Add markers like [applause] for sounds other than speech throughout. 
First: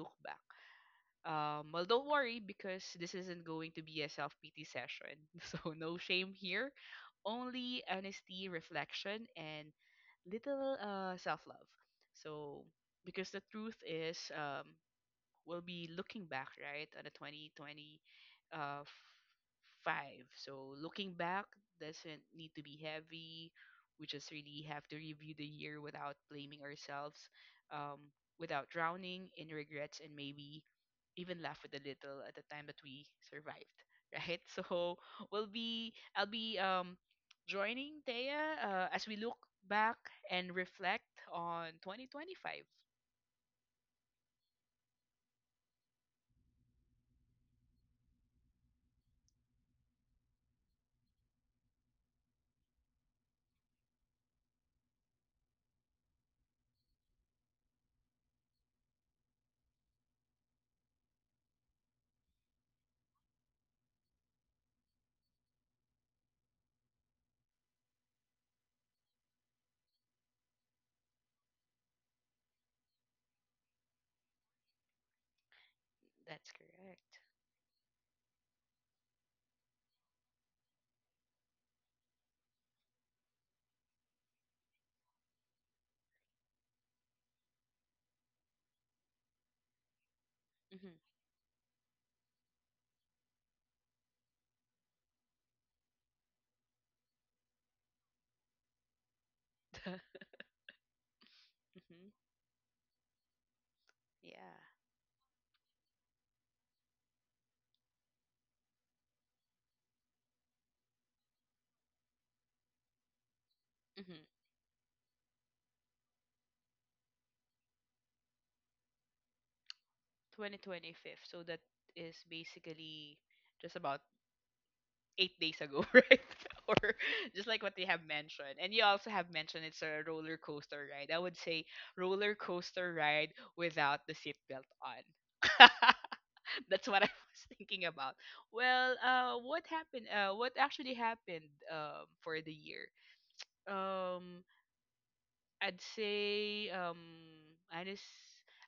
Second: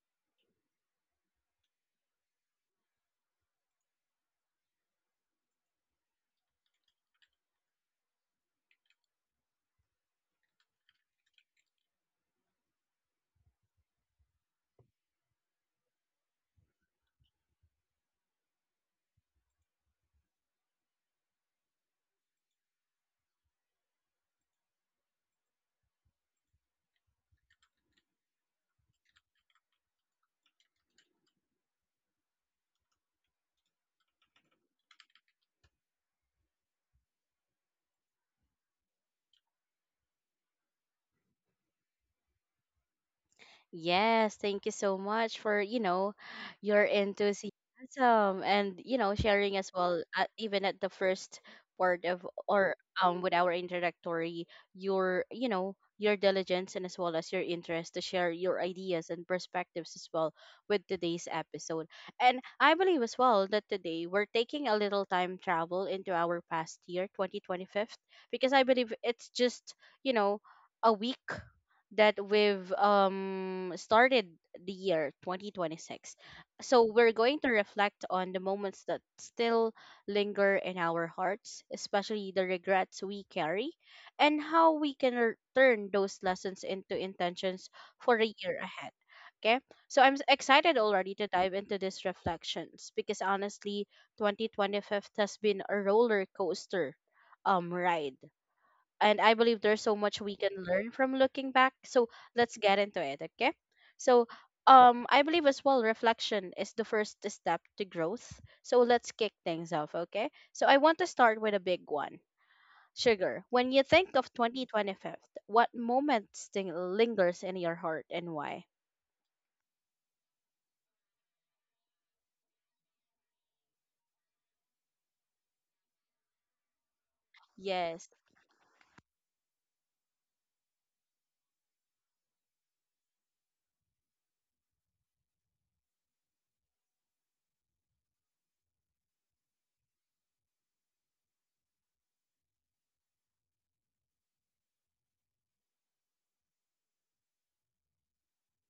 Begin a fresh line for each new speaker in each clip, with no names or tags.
look back. Well, don't worry because this isn't going to be a self pity session. [laughs] So, no shame here. Only honesty, reflection, and little self love. So, because the truth is, we'll be looking back right at the 2020 uh five, so looking back doesn't need to be heavy. We just really have to review the year without blaming ourselves, um without drowning in regrets, and maybe even laugh with a little at the time that we survived, right? [laughs] so we'll be I'll be joining Thea, as we look back and reflect on 2025.
Yes, thank you so much for, you know, your enthusiasm and, you know, sharing as well, even at the first part of or with our introductory, your, you know, your diligence and as well as your interest to share your ideas and perspectives as well with today's episode. And I believe as well that today we're taking a little time travel into our past year, 2025, because I believe it's just, you know, a week that we've started the year 2026.
That's
So we're
correct.
going to reflect on the moments that still linger in our hearts, especially the regrets we carry, and how we can turn those lessons into intentions for the year ahead. Okay, so excited already to dive into these reflections because honestly, 2025 has been a roller coaster ride, and I believe there's so
Mhm. [laughs]
much we can learn from looking back. So
Hmm.
let's get into it, okay? So
Yeah.
I believe as well reflection is the first step to growth. So let's kick things off, okay? So I want to start with a big one. Sugar, when you think
Mm-hmm.
of 2025, what moment lingers in your heart and why?
2025. So that is basically just about 8 days ago, [laughs] right? [laughs] Or just like what they have
Yes,
mentioned. And you also have mentioned it's a roller coaster ride. I would say roller coaster ride without the seatbelt on. [laughs] That's what I was thinking about. Well, what happened? What actually happened, for the year? Um, I'd say honest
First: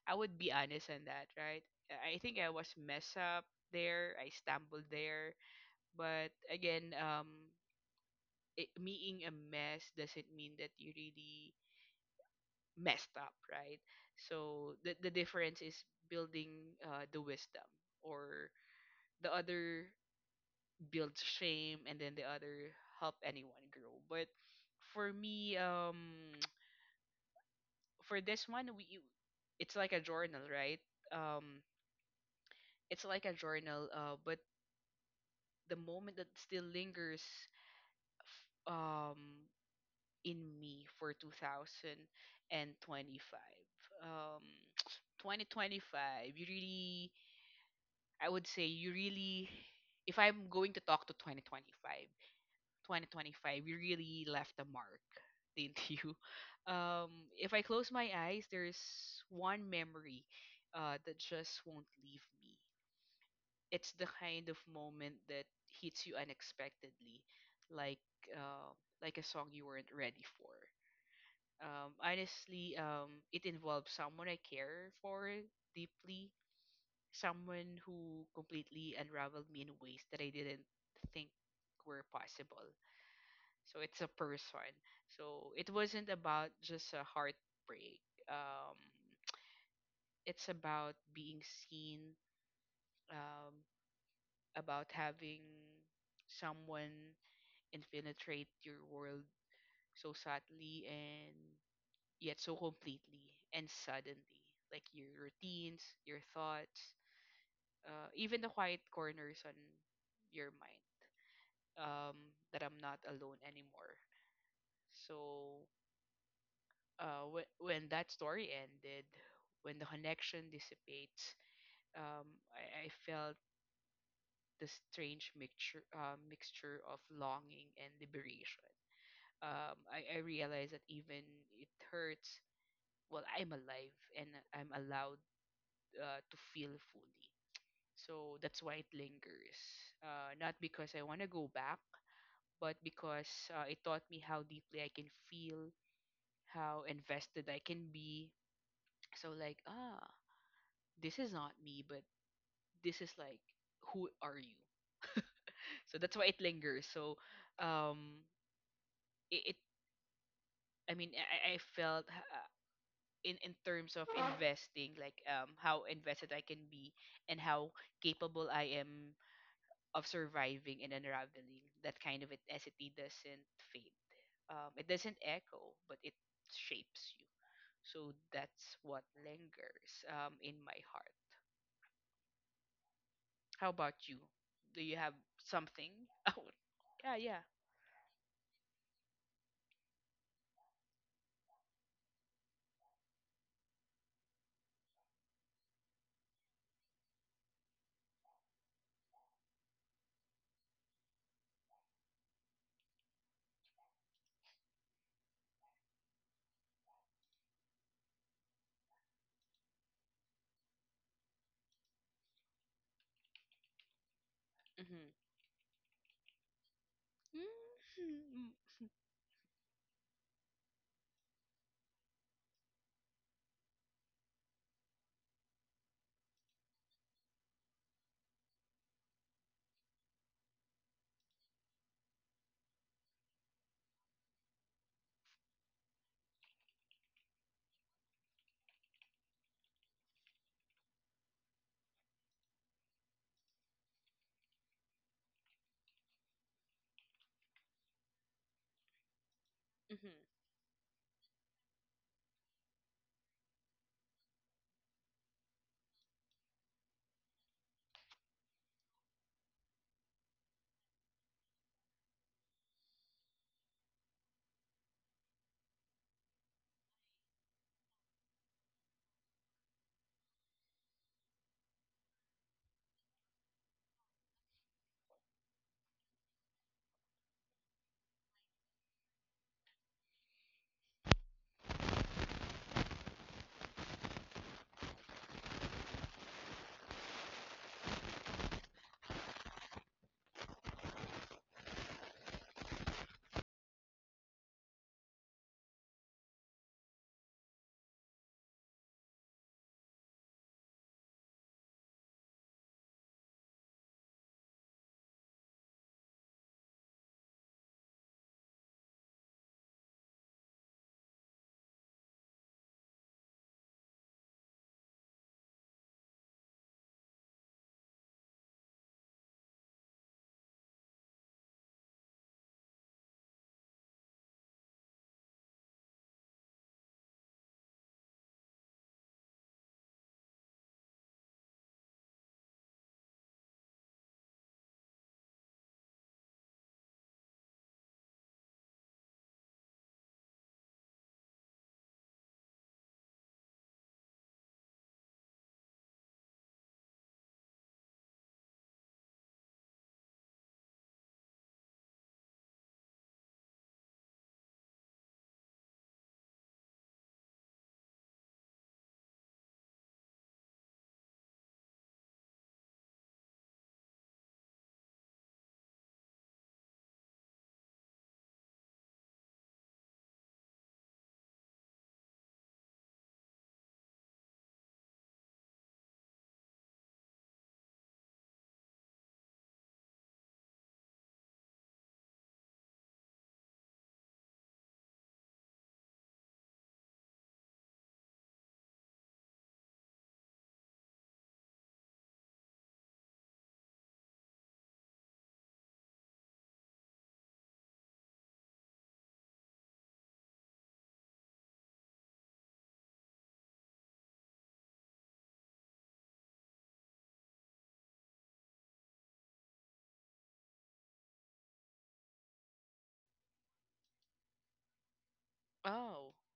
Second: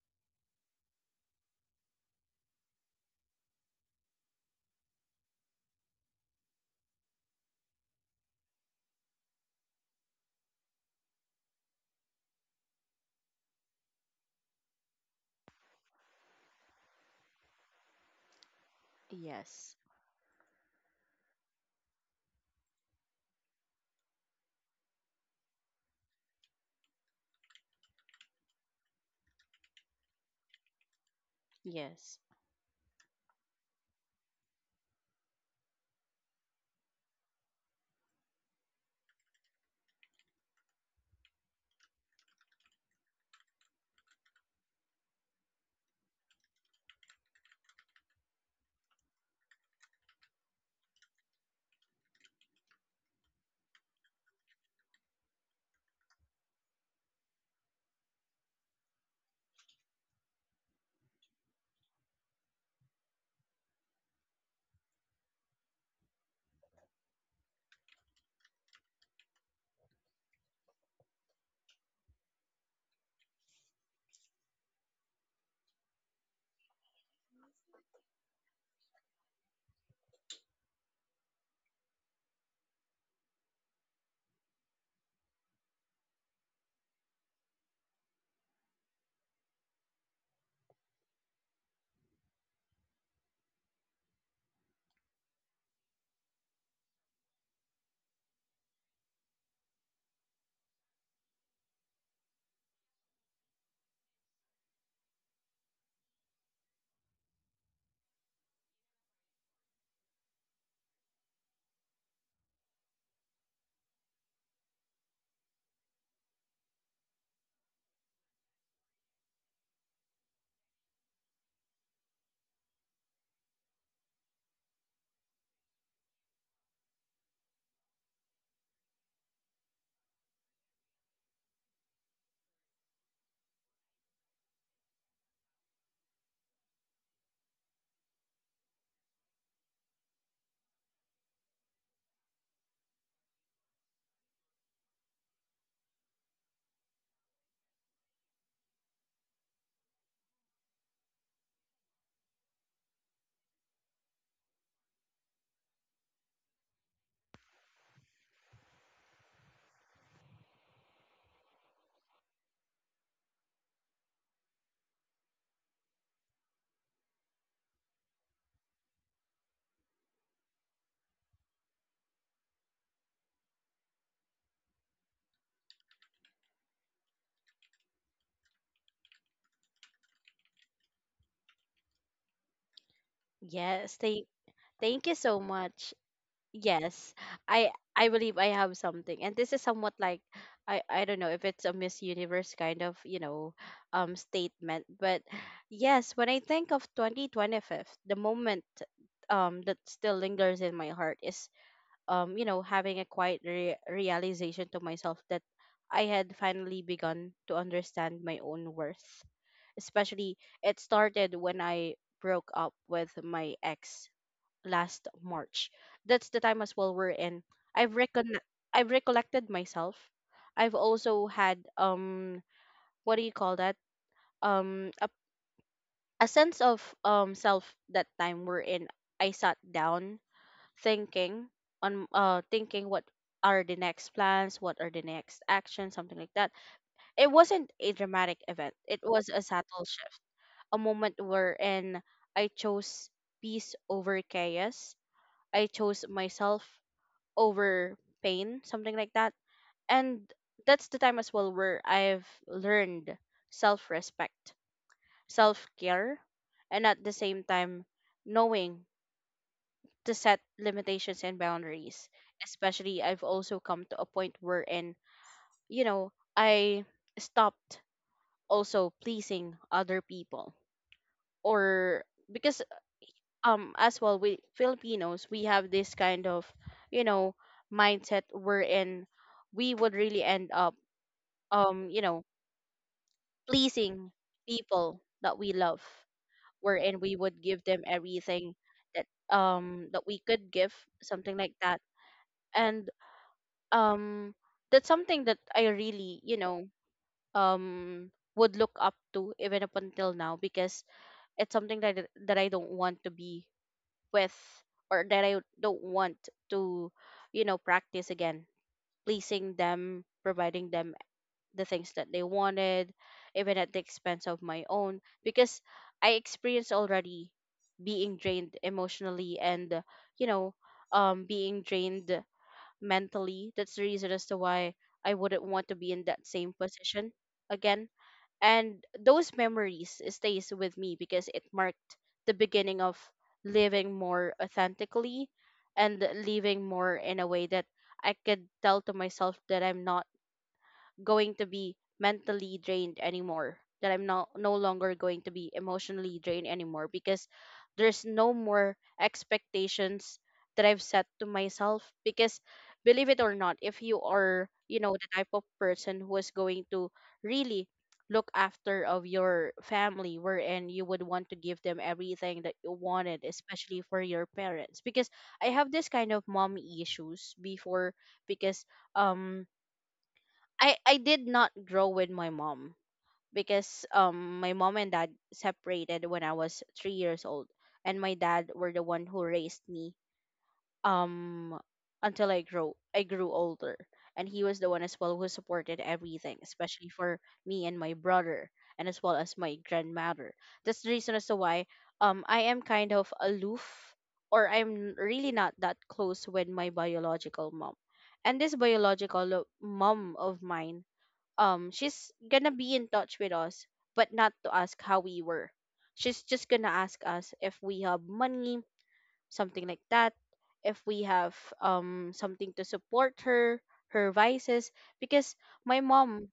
I would be honest on that, right? I think I was mess up there, I stumbled there. But again, being a mess doesn't mean that you really messed up, right? So the difference is building the wisdom, or the
yes,
other builds shame, and then the other help anyone grow. But for me, for this one, we it's like a journal, right? um
yes.
it's like a journal, but the moment that still lingers f- um in me for 2025. um [tsk] 2025, you really, I would say you really, if I'm going to talk to 2025, 2025, you really left a mark, didn't [laughs] you? Um, if I close my eyes, there's one memory that just won't leave me. It's the kind of moment that hits you unexpectedly, like uh, like a song you weren't ready for. Honestly, it involves someone I care for deeply, someone who completely unraveled me in ways that I didn't think were possible. So it's a person. So it wasn't about just a heartbreak. um it's about being seen, um about having someone infiltrate your world, so sadly and yet so completely and suddenly, like your routines, your thoughts, even the quiet corners on your mind, um that I'm not alone anymore. So when that story ended, when the connection dissipates, um, I felt the strange mixture mixture of longing and liberation. I realized that even it hurts. Well, I'm alive and I'm allowed to feel fully. So that's why it lingers. Not because I want to go back, but because it taught me how deeply I can feel, how invested I can be. So like this is not me, but this is like, who are you? So that's why it lingers. So, um, it, it I mean, I felt, in terms of investing, how invested I can be, and how capable I am of surviving, and unraveling that kind of intensity doesn't fade. It doesn't echo, but it shapes you. So that's what lingers, in my heart. How
Yes,
about you? Do you
thank
have
you so much.
something? [laughs] Oh,
Yes,
yeah, yeah.
I I believe I have something, and this is somewhat like I don't know if it's a Miss Universe kind of, you know, statement, but yes, when I think of 2025, the moment that still lingers in my heart is, you know, having a quiet realization to myself that I had finally begun to understand my own worth. Especially, it started when I broke up with my ex last
Mhm.
March. That's the time as well we're in. I've recon
Mhm.
I've recollected myself. I've also had, what do you call that? Um a, a sense of self that time we're in. I sat down thinking on, thinking what are the next plans, what are the next actions, something like that. It wasn't a dramatic event. It was a subtle shift. A moment wherein I chose peace over chaos. I chose myself over pain, something like that.
Mhm.
And that's the time as well where I've learned self respect, self care, and at the same time, knowing to set limitations and boundaries. Especially, I've also come to a point wherein, you know, I stopped also pleasing other people or because, as well, we Filipinos, we have this kind of, you know, mindset wherein we would really end up, you know, pleasing people that we love, wherein we would give them everything that that we could give, something like that. And um that's something that I really, you know, um would look up to even up until now, because it's something that I don't want to be with, or that I don't want to, you know, practice again, pleasing them, providing them the things that they wanted, even at the expense of my own, because I experienced already being drained emotionally and, you know, being drained mentally. That's the reason as to why I wouldn't want to be in that same position again. And those memories stays with me because it marked the beginning of living more authentically, and living more in a way that I could tell to myself that I'm not going to be mentally drained anymore, that I'm not no longer going to be emotionally drained anymore, because there's no more expectations that I've set to myself. Because believe it or not, if you are, you know, the type of person who is going to really look after of your family, wherein you would want to give them everything that you wanted, especially for your parents, because I have this kind of mommy issues before. Because um, I did not grow with my mom, because my mom and dad separated when I was 3 years old, and my dad were the one who raised me um until I grew older, and he was the one as well who supported everything, especially for me and my brother, and as well as my grandmother. That's the reason as to why I am kind of aloof, or I'm really not that close with my biological mom. And this biological mom of mine, she's gonna be in touch with us, but not to ask how we were. She's just gonna ask us if we have money, something like that, if we have something to support her, her vices. Because my
Oh.
mom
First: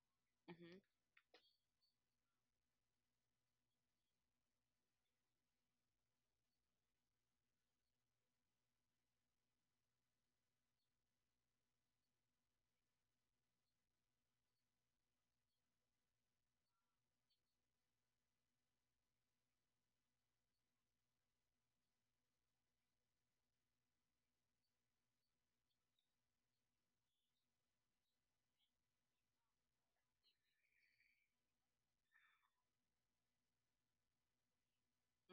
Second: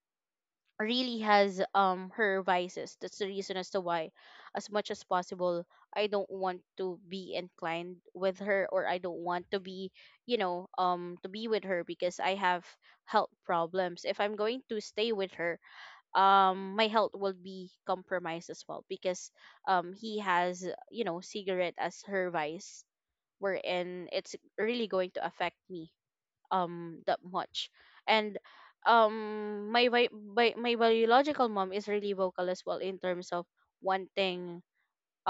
Mhm.
really has, her vices. That's the reason as to why, as much as possible, I don't want to be inclined with her, or I don't want to be, you know, to be with her, because I have health problems. If I'm going to stay with her, my health will be compromised as well, because he has, you know, cigarette as her vice, wherein it's really going to affect me that much. And um, my biological mom is really vocal as well in terms of wanting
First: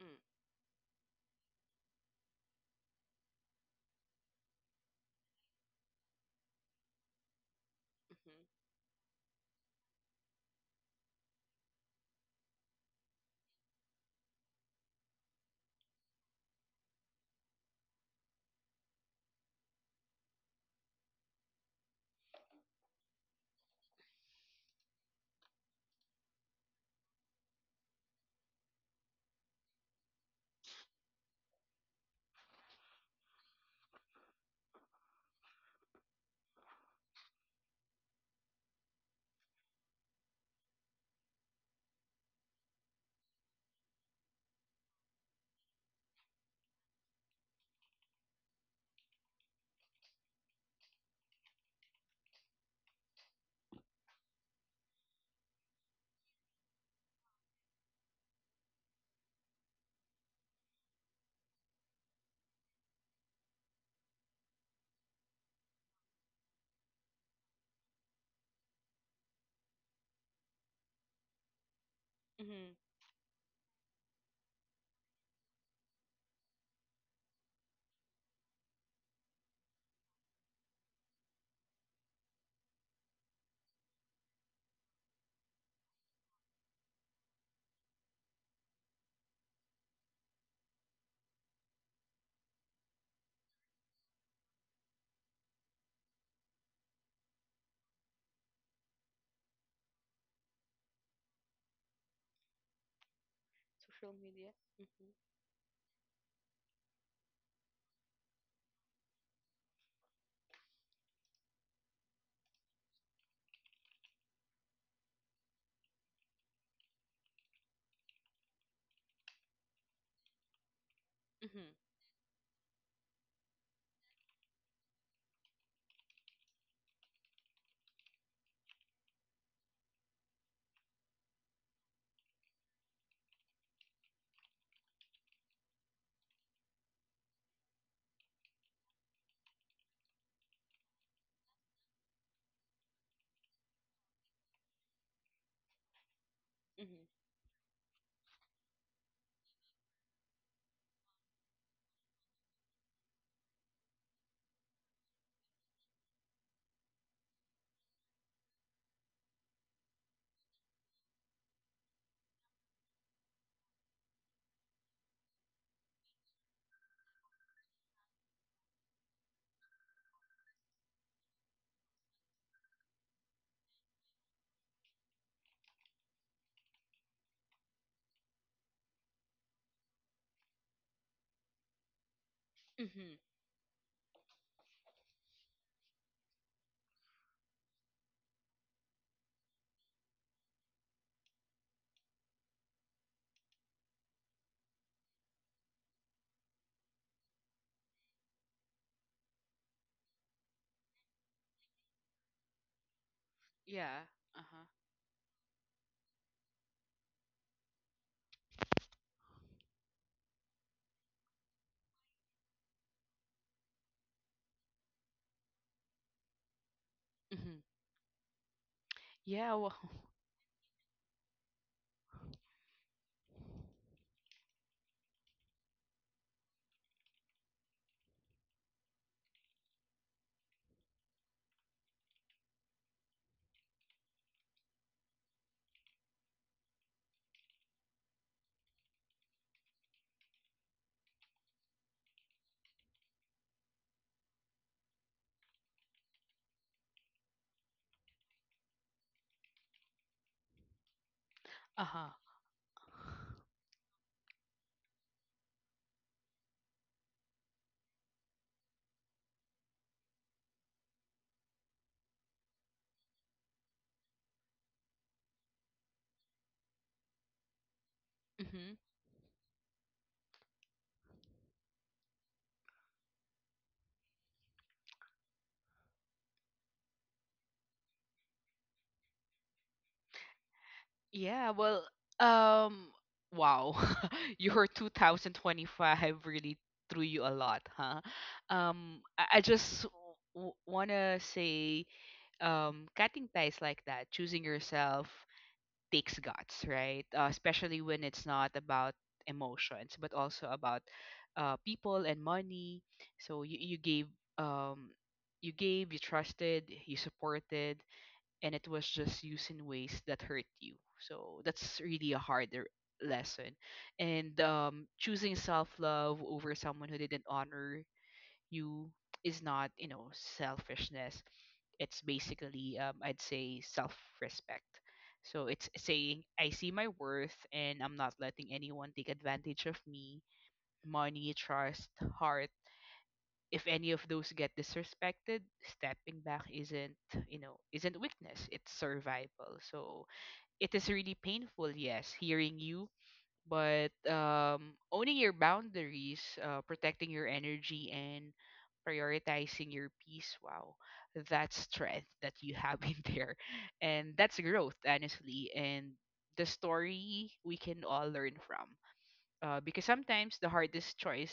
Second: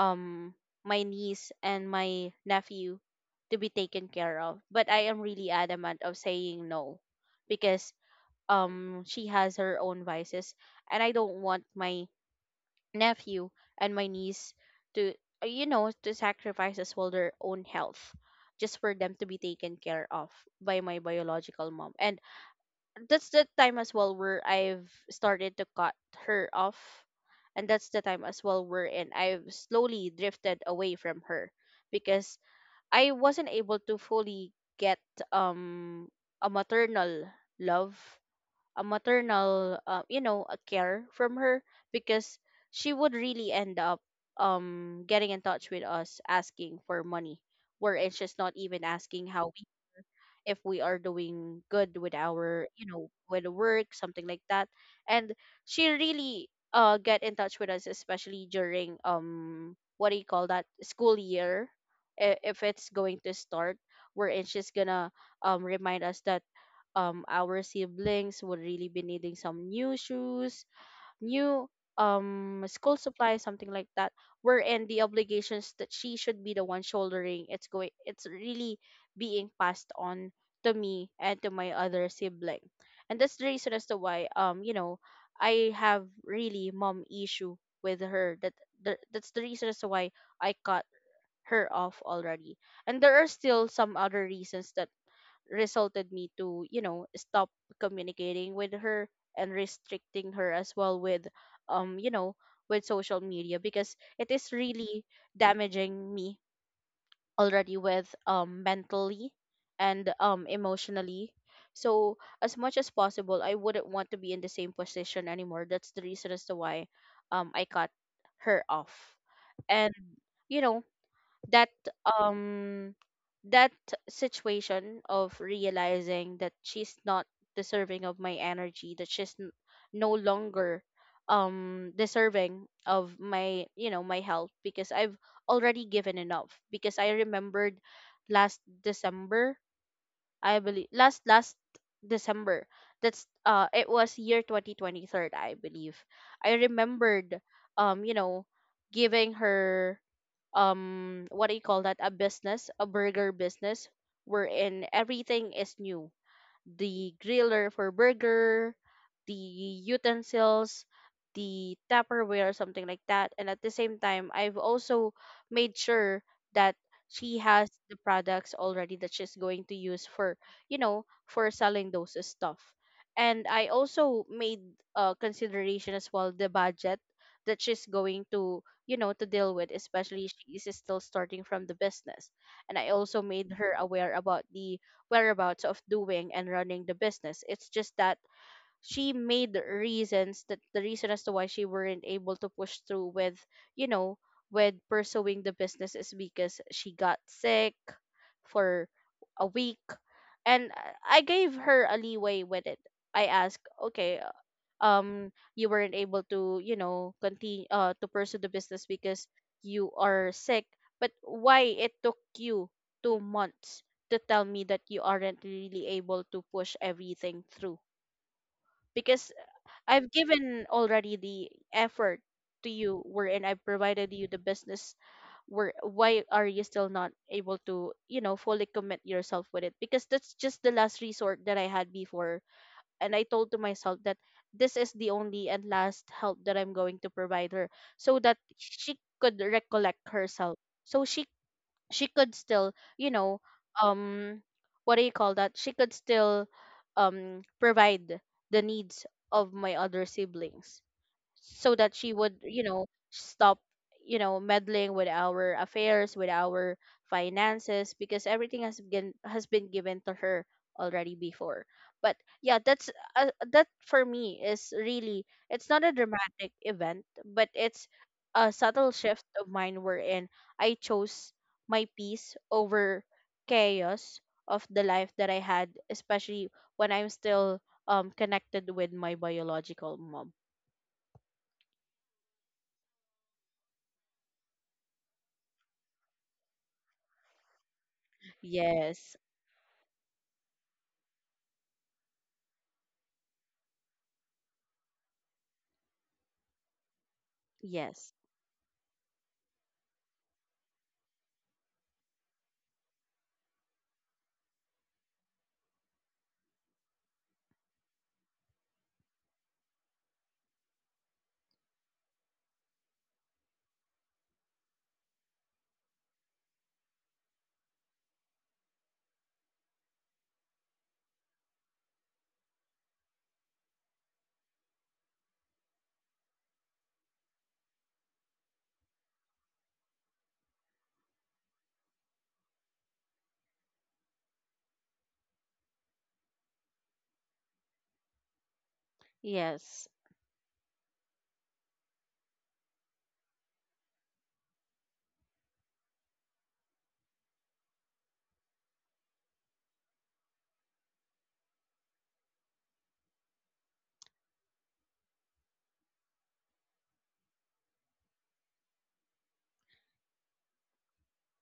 Mm.
my niece and my nephew to be taken care of, but I am really adamant of saying no, because
Mhm.
she has her own vices, and I don't want my nephew and my niece to, you know, to sacrifice as well their own health just for them to be taken care of by my biological mom. And that's the time as well where I've started to cut her off, and that's the time as well wherein I've slowly drifted away from her, because I wasn't able to fully get um a maternal love, a maternal, you know, a care from her, because she would really end up, getting in touch with us asking for money, where it's just not even asking how we, if we are doing good with our, you know, with the work, something like that. And she really, get in touch with us, especially during, what do you call that, school year, if it's going to start, wherein she's gonna remind us that our siblings would really be needing some new shoes, new
Mhm.
school supplies, something like that. Wherein the obligations that she should be the one shouldering, it's really being passed on to me and to my other sibling. And that's the reason as to why, you know, I have really mom issue with her. That's the reason as to why I cut her off already. And there are still some other reasons that resulted me to, you know, stop communicating with her, and restricting her as well with, you know, with social media, because
Social
it is
media. Mhm.
really damaging me already with, mentally, and emotionally. So as much as possible, I wouldn't want to be in the same position anymore. That's the reason as to why I cut her off. And, you know, that
Mhm.
um that situation of realizing that she's not deserving of my energy, that she's no longer deserving of my, you know, my help, because I've already given enough. Because I remembered last December, I believe last December. That's it was year 2023, I believe. I
Mhm.
remembered, you know, giving her, what do you call that, a business, a burger business, wherein everything is new: the griller for burger, the utensils, the Tupperware, or something like that. And at the same time, I've also made sure that she has the products already that she's going to use for, you know, for selling those stuff. And I also made, consideration as well the budget that she's going to, you know, to deal with, especially she is still starting from the business. And I also
Mhm.
made her aware about the whereabouts of doing and running the business. It's just that she made reasons that the reason as to why she weren't able to push through with, you know, with pursuing the business is because she got sick for a week. And I gave her a leeway with it. I asked,
Yeah.
okay,
Uh huh.
you weren't able to, continue to pursue the business because you are sick, but why it took you 2 months to tell me that you aren't really able to push everything
Mhm.
through, because
Yeah. Well.
I've
[laughs]
given already the effort to you, wherein I've provided you the business. Where Why are you still not able to, fully commit yourself with it? Because that's just the last resort that I had before, and I told to myself that this is the only and last help that I'm going to provide her, so that she could recollect herself. So she could still, you know, um what do you call that? She could still provide the needs of my other siblings, so
Uh
that she
huh.
would, you know, stop, you know, meddling with our affairs, with our finances, because everything has been given to her already before. But yeah, that's that for me is really, it's not a dramatic event, but it's a
Mhm.
subtle shift of mine, wherein I chose my peace over chaos of the life that I had, especially when I'm still connected with my biological mom.
Yeah. Well. Um. Wow. [laughs] Your 2025 really threw you a lot, huh?
Yes,
I just wanna say, cutting ties like that, choosing yourself takes guts, right? Especially when
yes,
it's not about emotions, but also about people and money. So um, you gave, you trusted, you supported, and it was just used in ways that hurt you. So that's really a harder lesson. And choosing self love over someone who didn't honor you is not selfishness. It's basically, I'd say, self-respect. So it's saying I see my worth, and I'm not letting anyone take advantage of me. Money, trust, heart. If any of those get disrespected, stepping back isn't, you know, isn't weakness. It's survival.
yes,
So it is really painful, yes, hearing you, but owning your boundaries, protecting your energy, and prioritizing your peace, wow, that's strength that you have [laughs] in there. And that's growth, honestly. And the story we can all learn from. Because sometimes the hardest choice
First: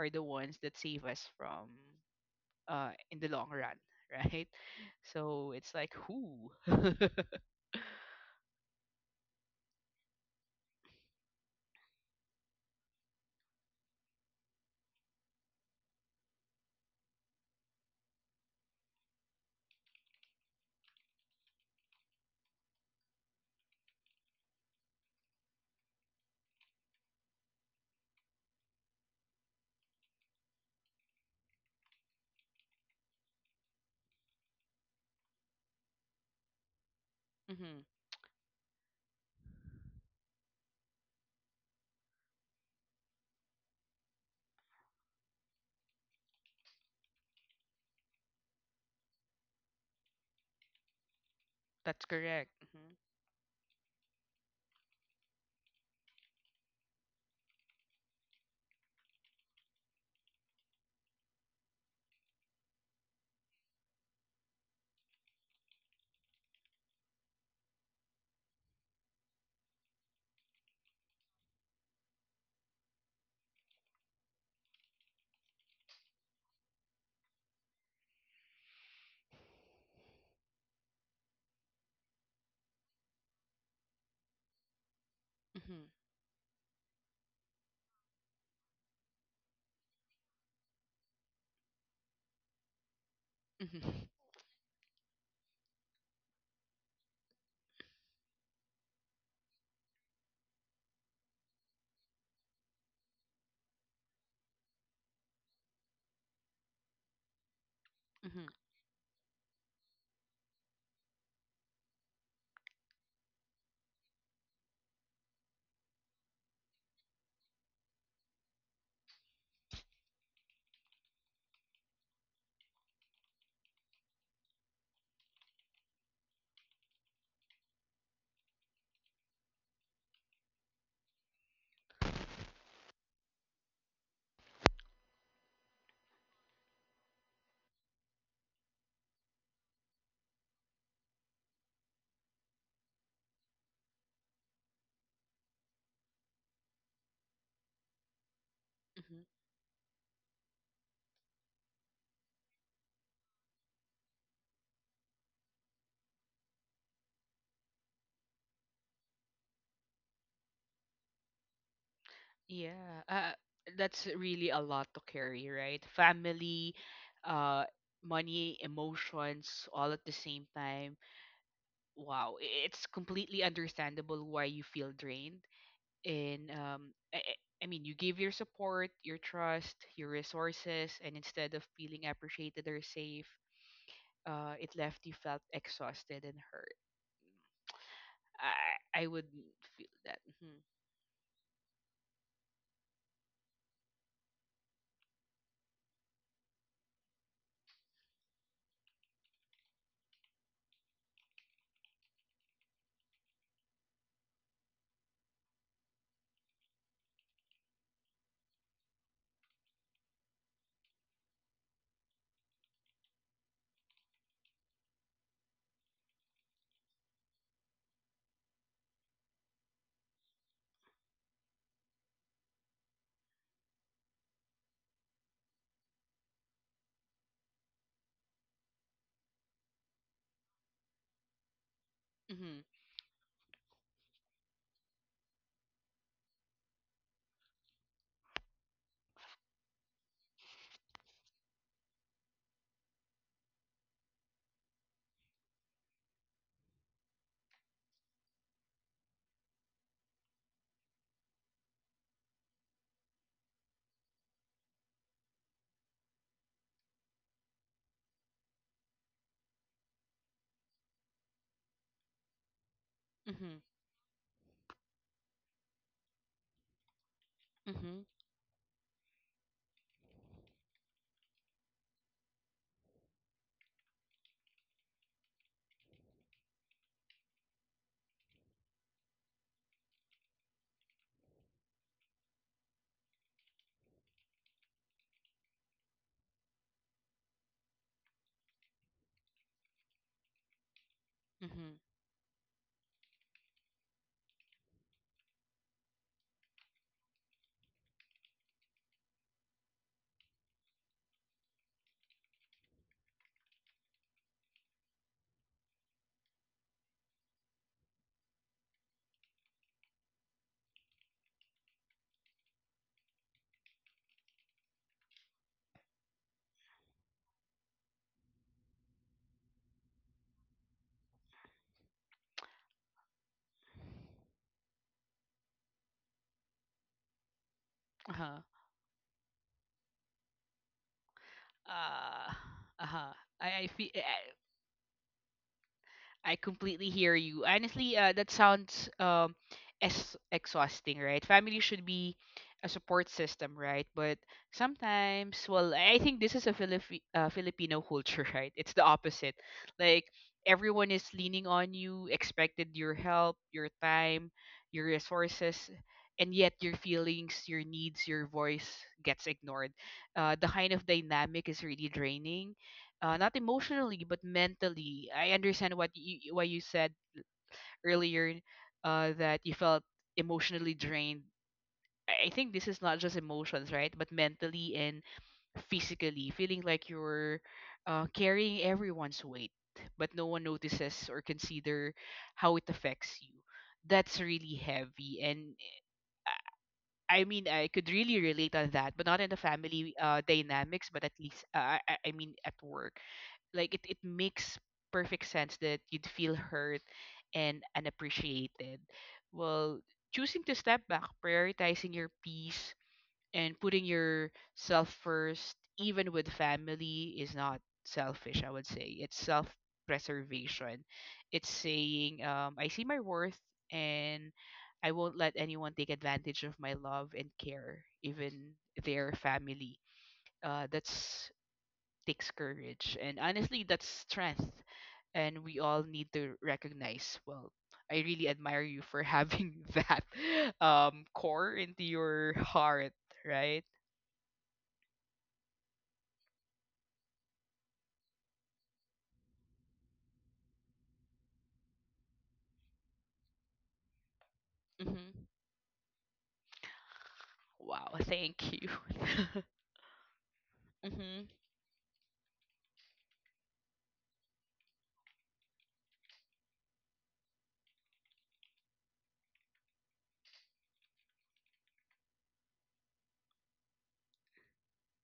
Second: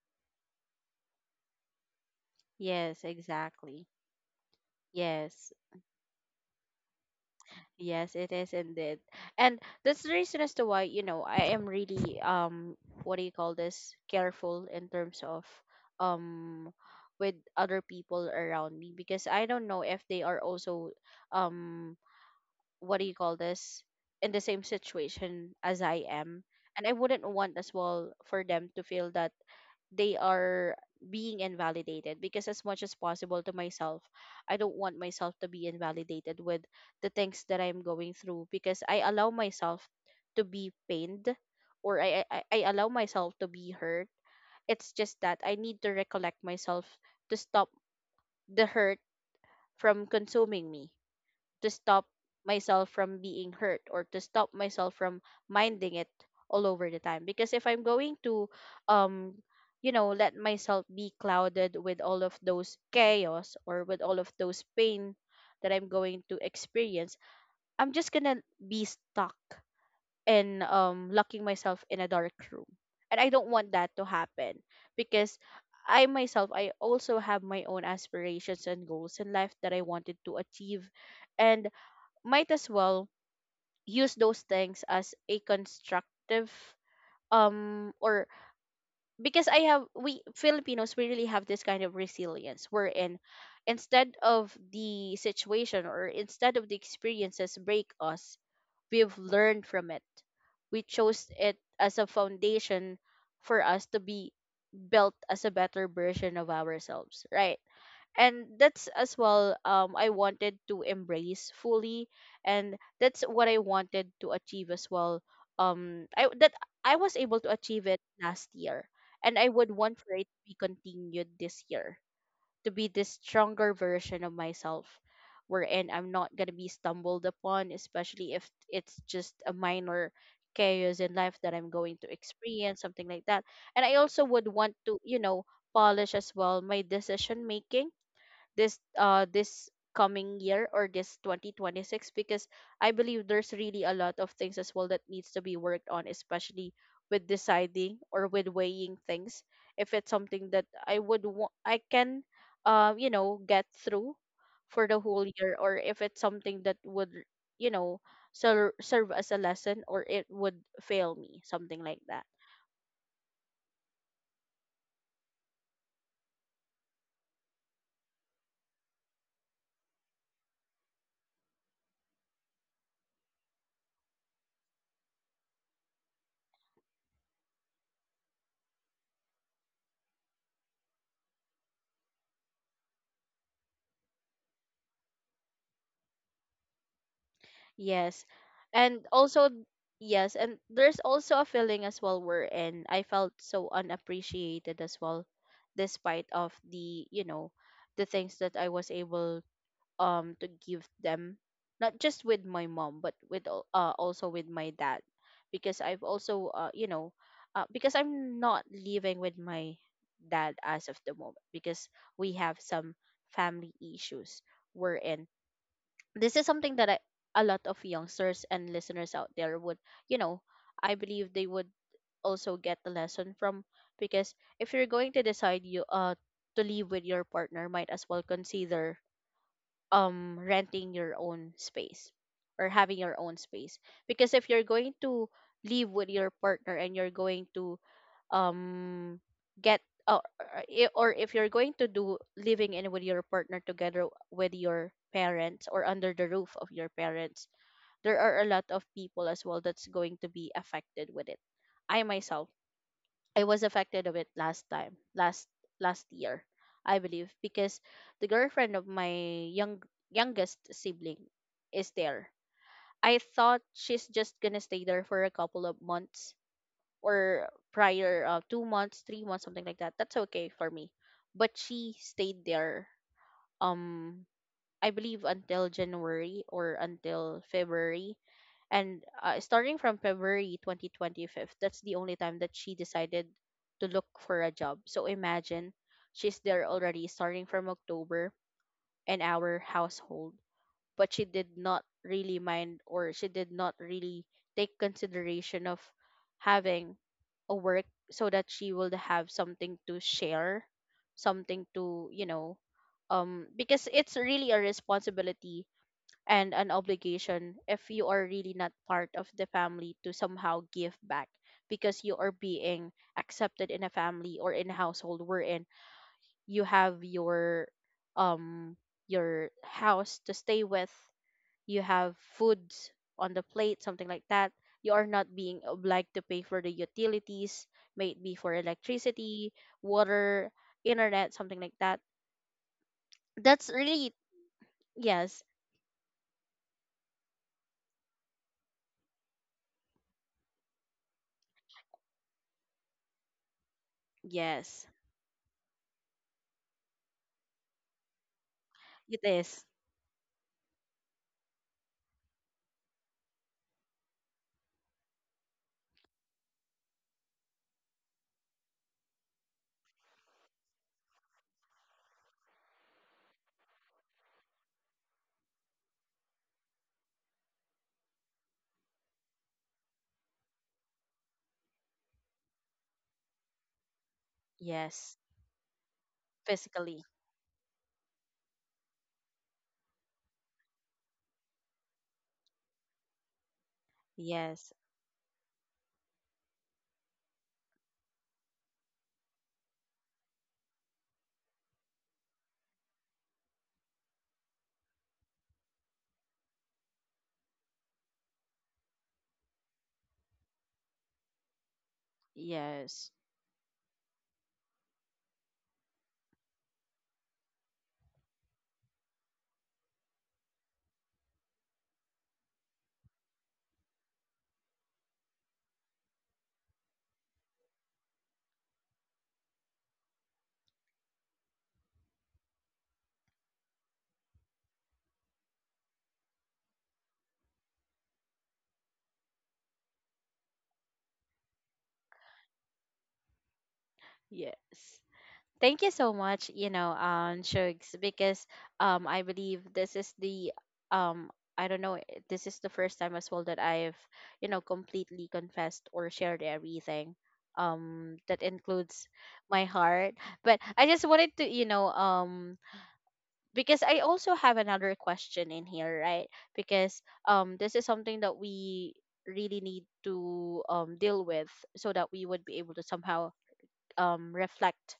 are the ones that save us from
yes,
in the long run,
exactly.
[laughs] right? So
Yes,
it's like, who? [laughs]
yes, it is indeed. And that's the reason as to why, you know, I am really what do you call this? careful in terms of, um with other people around me, because I don't know if they are also, um what do you call this? in the same situation as I am. And I wouldn't want, as well, for them to feel that they are being invalidated, because as much as possible to myself, I don't want myself to be invalidated with the things that
Hmm.
I'm going through, because I allow myself to be pained, or I allow myself to be hurt. It's just that I need to recollect myself, to stop the hurt from consuming me, to
That's
stop
correct.
myself
Hmm.
from being hurt, or to stop myself from minding it all over the time. Because if I'm going to, um you know, let myself be clouded with all of those chaos or with all of those pain that I'm going to experience, I'm just going to be stuck in, locking myself in a dark room, and I don't want that to happen. Because I myself, I also have my own aspirations and goals in life that I wanted to achieve, and might as well use those things as a constructive or because I have, we Filipinos, we really have this kind of resilience, wherein
Hmm.
instead of the situation, or instead of the experiences break us, we've learned from it. We chose it as a foundation for us to be built as a better version of ourselves, right?
Hmm.
And that's as well, I wanted to embrace fully, and that's what I wanted to achieve as well. um i that I was able to achieve it last year, and I would want for it to be continued this year, to be this stronger version of myself, wherein I'm not going to be stumbled upon, especially if it's just a minor chaos in life that I'm going to experience, something like that. And I also would want to, you know, polish as well my decision making, this coming year, or this 2026, because I believe there's really a lot of things as well that needs to be worked on, especially with deciding or with weighing
Hmm.
things, if it's something that I would want I can, you know, get through for the whole year, or if it's something that would, you know, serve as a lesson, or it would fail me, something like that.
Yeah, that's really a lot to carry, right? Family, uh, money, emotions, all at the same time. Wow, it's completely understandable why you feel drained. And I mean, you give your support, your trust, your resources, and instead of feeling appreciated or safe, it left you felt exhausted and hurt.
Yes.
I
And
would
also,
feel that.
yes,
Mm-hmm.
and there's also a feeling as well wherein I felt so unappreciated as well, despite of the, you know, the things that I was able to give them, not just with my mom but with also with my dad, because I've also you know, because I'm not living with my dad as of the moment, because we have some family issues, wherein this is something that I, a lot of youngsters and listeners out there would, you know, I believe they would also get the lesson from. Because if you're going to decide you to live with your partner, might as well consider renting your own space, or having your own space. Because if you're going to live with your partner, and you're going to, um get or I- or if you're going to do living in with your partner together with your parents, or under the roof of your parents, there are a lot of people as well that's going to be affected with it. i myself I was affected of it last time, last year, I believe, because the girlfriend of my young youngest sibling is there. I
Mm-hmm. Mm-hmm.
thought she's just gonna stay there for a couple of months, or
Mm-hmm.
prior 2 months, 3 months, something like that. That's okay for me. But she stayed there. Um, I believe until January or until February, and starting from February 2025, that's the only time that she decided to look for a job. So imagine, she's there already starting from October, and our household, but she did
Mm-hmm.
not really mind, or she did not really take consideration of having a work, so that she will have something to share, something to, you know, because it's really a responsibility and an obligation, if you are really not part of the family, to somehow give back. Because you are being accepted in a family, or in a household, wherein you have your, um your house to stay with, you have foods on the plate, something like that, you are not being obliged to pay for the utilities, may it be
Uh-huh.
for electricity, water, internet, something like that.
uh uh-huh. I
That's
feel
really, yes,
I completely hear you honestly, that sounds, as exhausting, right? Family should be a support system, right? But
yes,
sometimes, well, I think this is a filipino culture, [laughs] right, it's the
it
opposite.
is.
Like, everyone is leaning on you, expected your help, your time, your resources, and yet your feelings, your needs, your voice gets ignored. The kind of dynamic is really draining, not emotionally but mentally. I understand what you why you said earlier, that you felt emotionally drained. I think this is not just emotions, right? But mentally and
Yes,
physically, feeling like
physically.
you're carrying everyone's weight, but no one notices or consider how it affects you. That's really
Yes,
heavy, and I mean, I could really relate on that, but not in the family dynamics, but at least, I mean, at work. Like, it makes perfect sense that you'd feel hurt and unappreciated. Well, choosing to step back, prioritizing your peace,
yes,
and putting yourself first even with family is not selfish. I would say it's self preservation. It's saying, I see my worth, and I won't let anyone take advantage of my love and care, even their family. That's takes courage, and honestly, that's strength, and we all need to recognize. Well, I really admire you for having [laughs] that core into your heart, right?
yes. Thank you so much, you know, Shugs, because I believe this is the, um, I don't know, this is the first time as well that I've, you know,
Mhm.
completely confessed or shared everything,
Wow,
that
thank you.
includes
[laughs]
my heart. But I just
Mhm.
wanted to, you know, because I also have another question in here, right? Because this is something that we really need to deal with, so that we would be able to somehow reflect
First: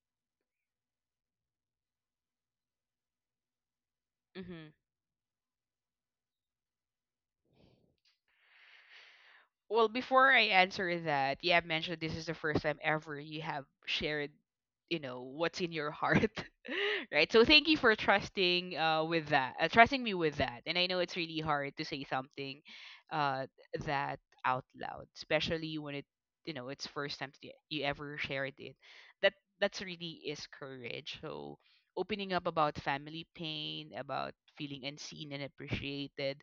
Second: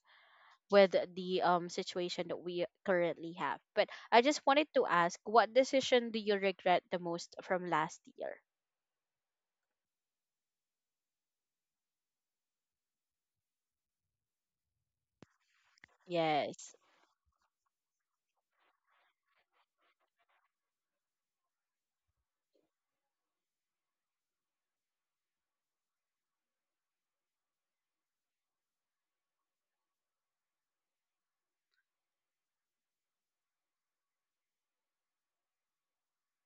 with the situation that we currently have. But I just wanted
Mhm.
to ask, what decision do you regret the most from last year?
Well, before I answer that, you have mentioned this is the first time ever you have shared what's in your heart, [laughs]
Yes.
right? So thank you for trusting with that, trusting me with that. And I know it's really hard to say something, uh, that out loud, especially when it's first time that you ever shared it. That that's really is courage. So opening up about family pain, about feeling unseen and appreciated,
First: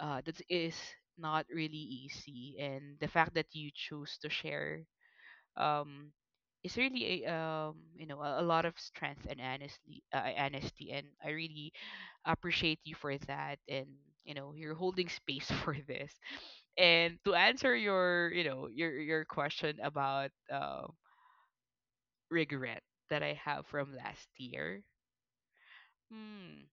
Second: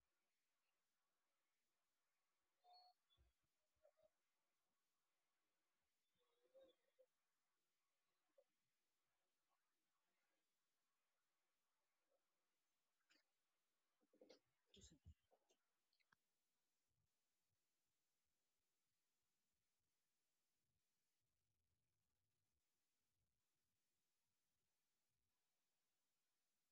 that is not really easy, and the fact that you choose to share um is really a a lot of strength and honesty, and I really appreciate you for that, and you're holding space [laughs] for this. And to answer your you know your question about regret that I have from last year. Hmm.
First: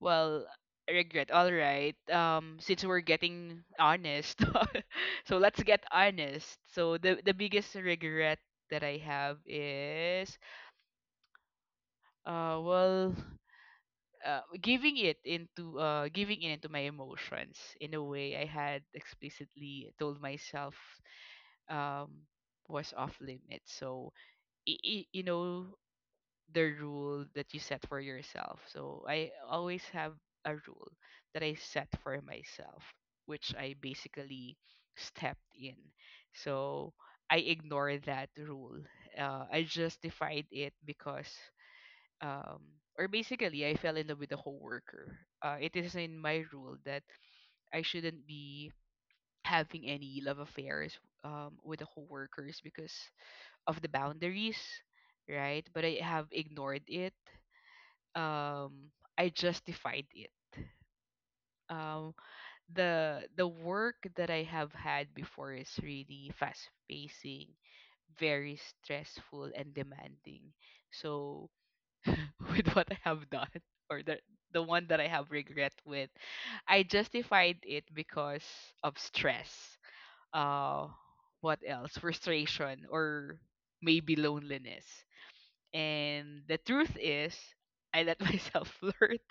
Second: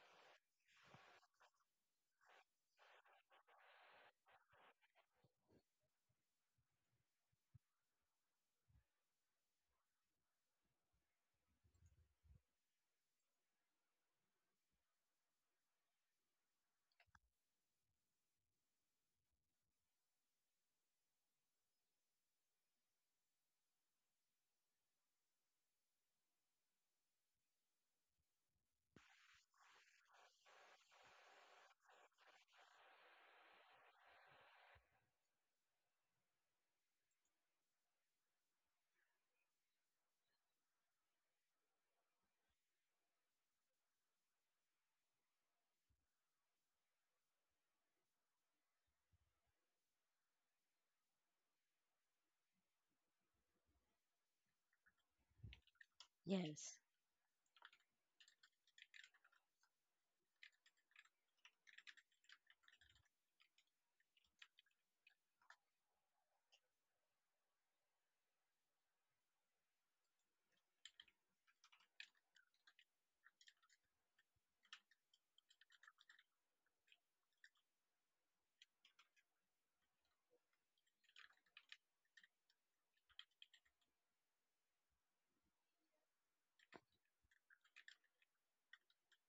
Well, regret. All right. Since we're getting honest, [laughs] so let's get honest. So the biggest regret that I have is uh well giving in into my emotions in a way I had explicitly told myself um was off limits. So you know the rule that you set for yourself. So I always have a rule that I set for myself, which I basically stepped in. So I ignore that rule. I justified it um, or basically, I fell in love with a coworker. It is in my rule that I shouldn't be having any love affairs, with the coworkers, because of the boundaries, right? But I have
Yes.
ignored it, I justified it. Um the work that I have had before is really fast pacing, very stressful and demanding. So [laughs] with what I have done, [laughs] or the one that I have regret with, I justified it because of stress. Uh what else? Frustration, or maybe loneliness. And the truth is I let [laughs] myself flirt.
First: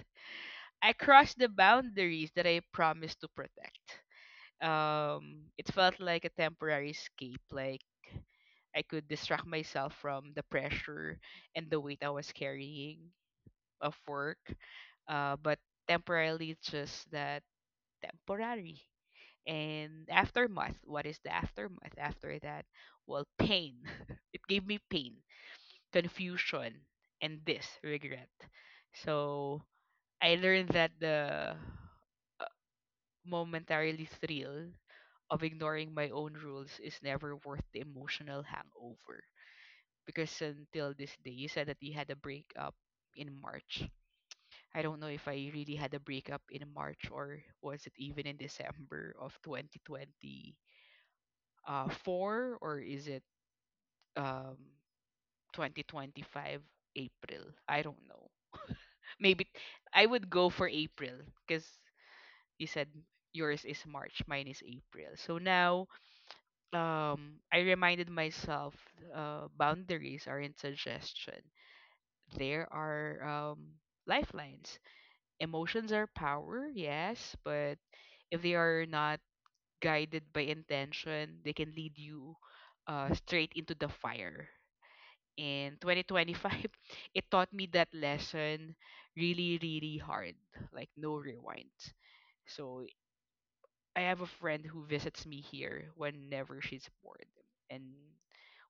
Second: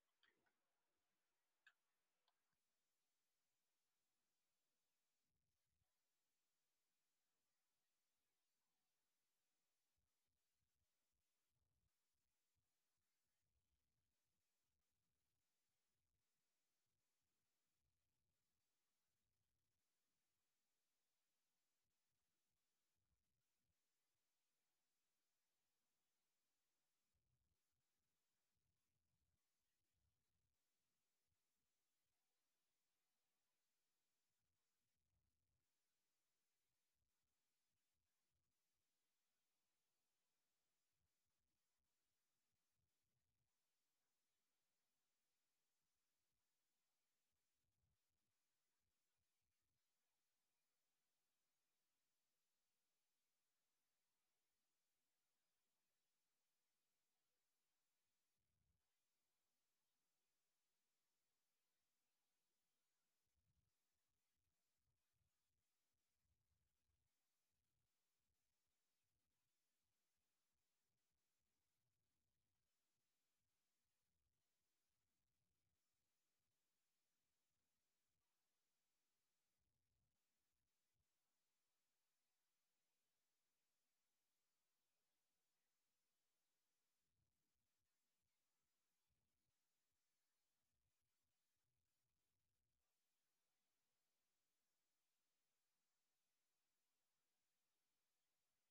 I crossed the boundaries that I promised to protect. It felt like a temporary escape. Like I could distract myself from the pressure and the weight I was carrying of work. But temporarily, it's just that temporary. And aftermath, what is the aftermath after that? Well, pain. [laughs] It gave me pain, confusion, and this regret. So I learned that the momentarily thrill of ignoring my own rules is never worth the emotional hangover. Because until this day, you said that you had a breakup in March. I don't know if I really had a breakup in March, or was it even in December of 2020 4, or is it um 2025 April? I don't know. Maybe I would go for April, because you said yours is March, mine is April. So now I reminded myself boundaries aren't suggestion. There are lifelines. Emotions are power, yes, but if they are not guided by intention, they can lead you straight into the fire. In 2025, [laughs] it taught me that lesson really really hard, like no rewinds. So I have a friend who visits me here whenever she's bored, and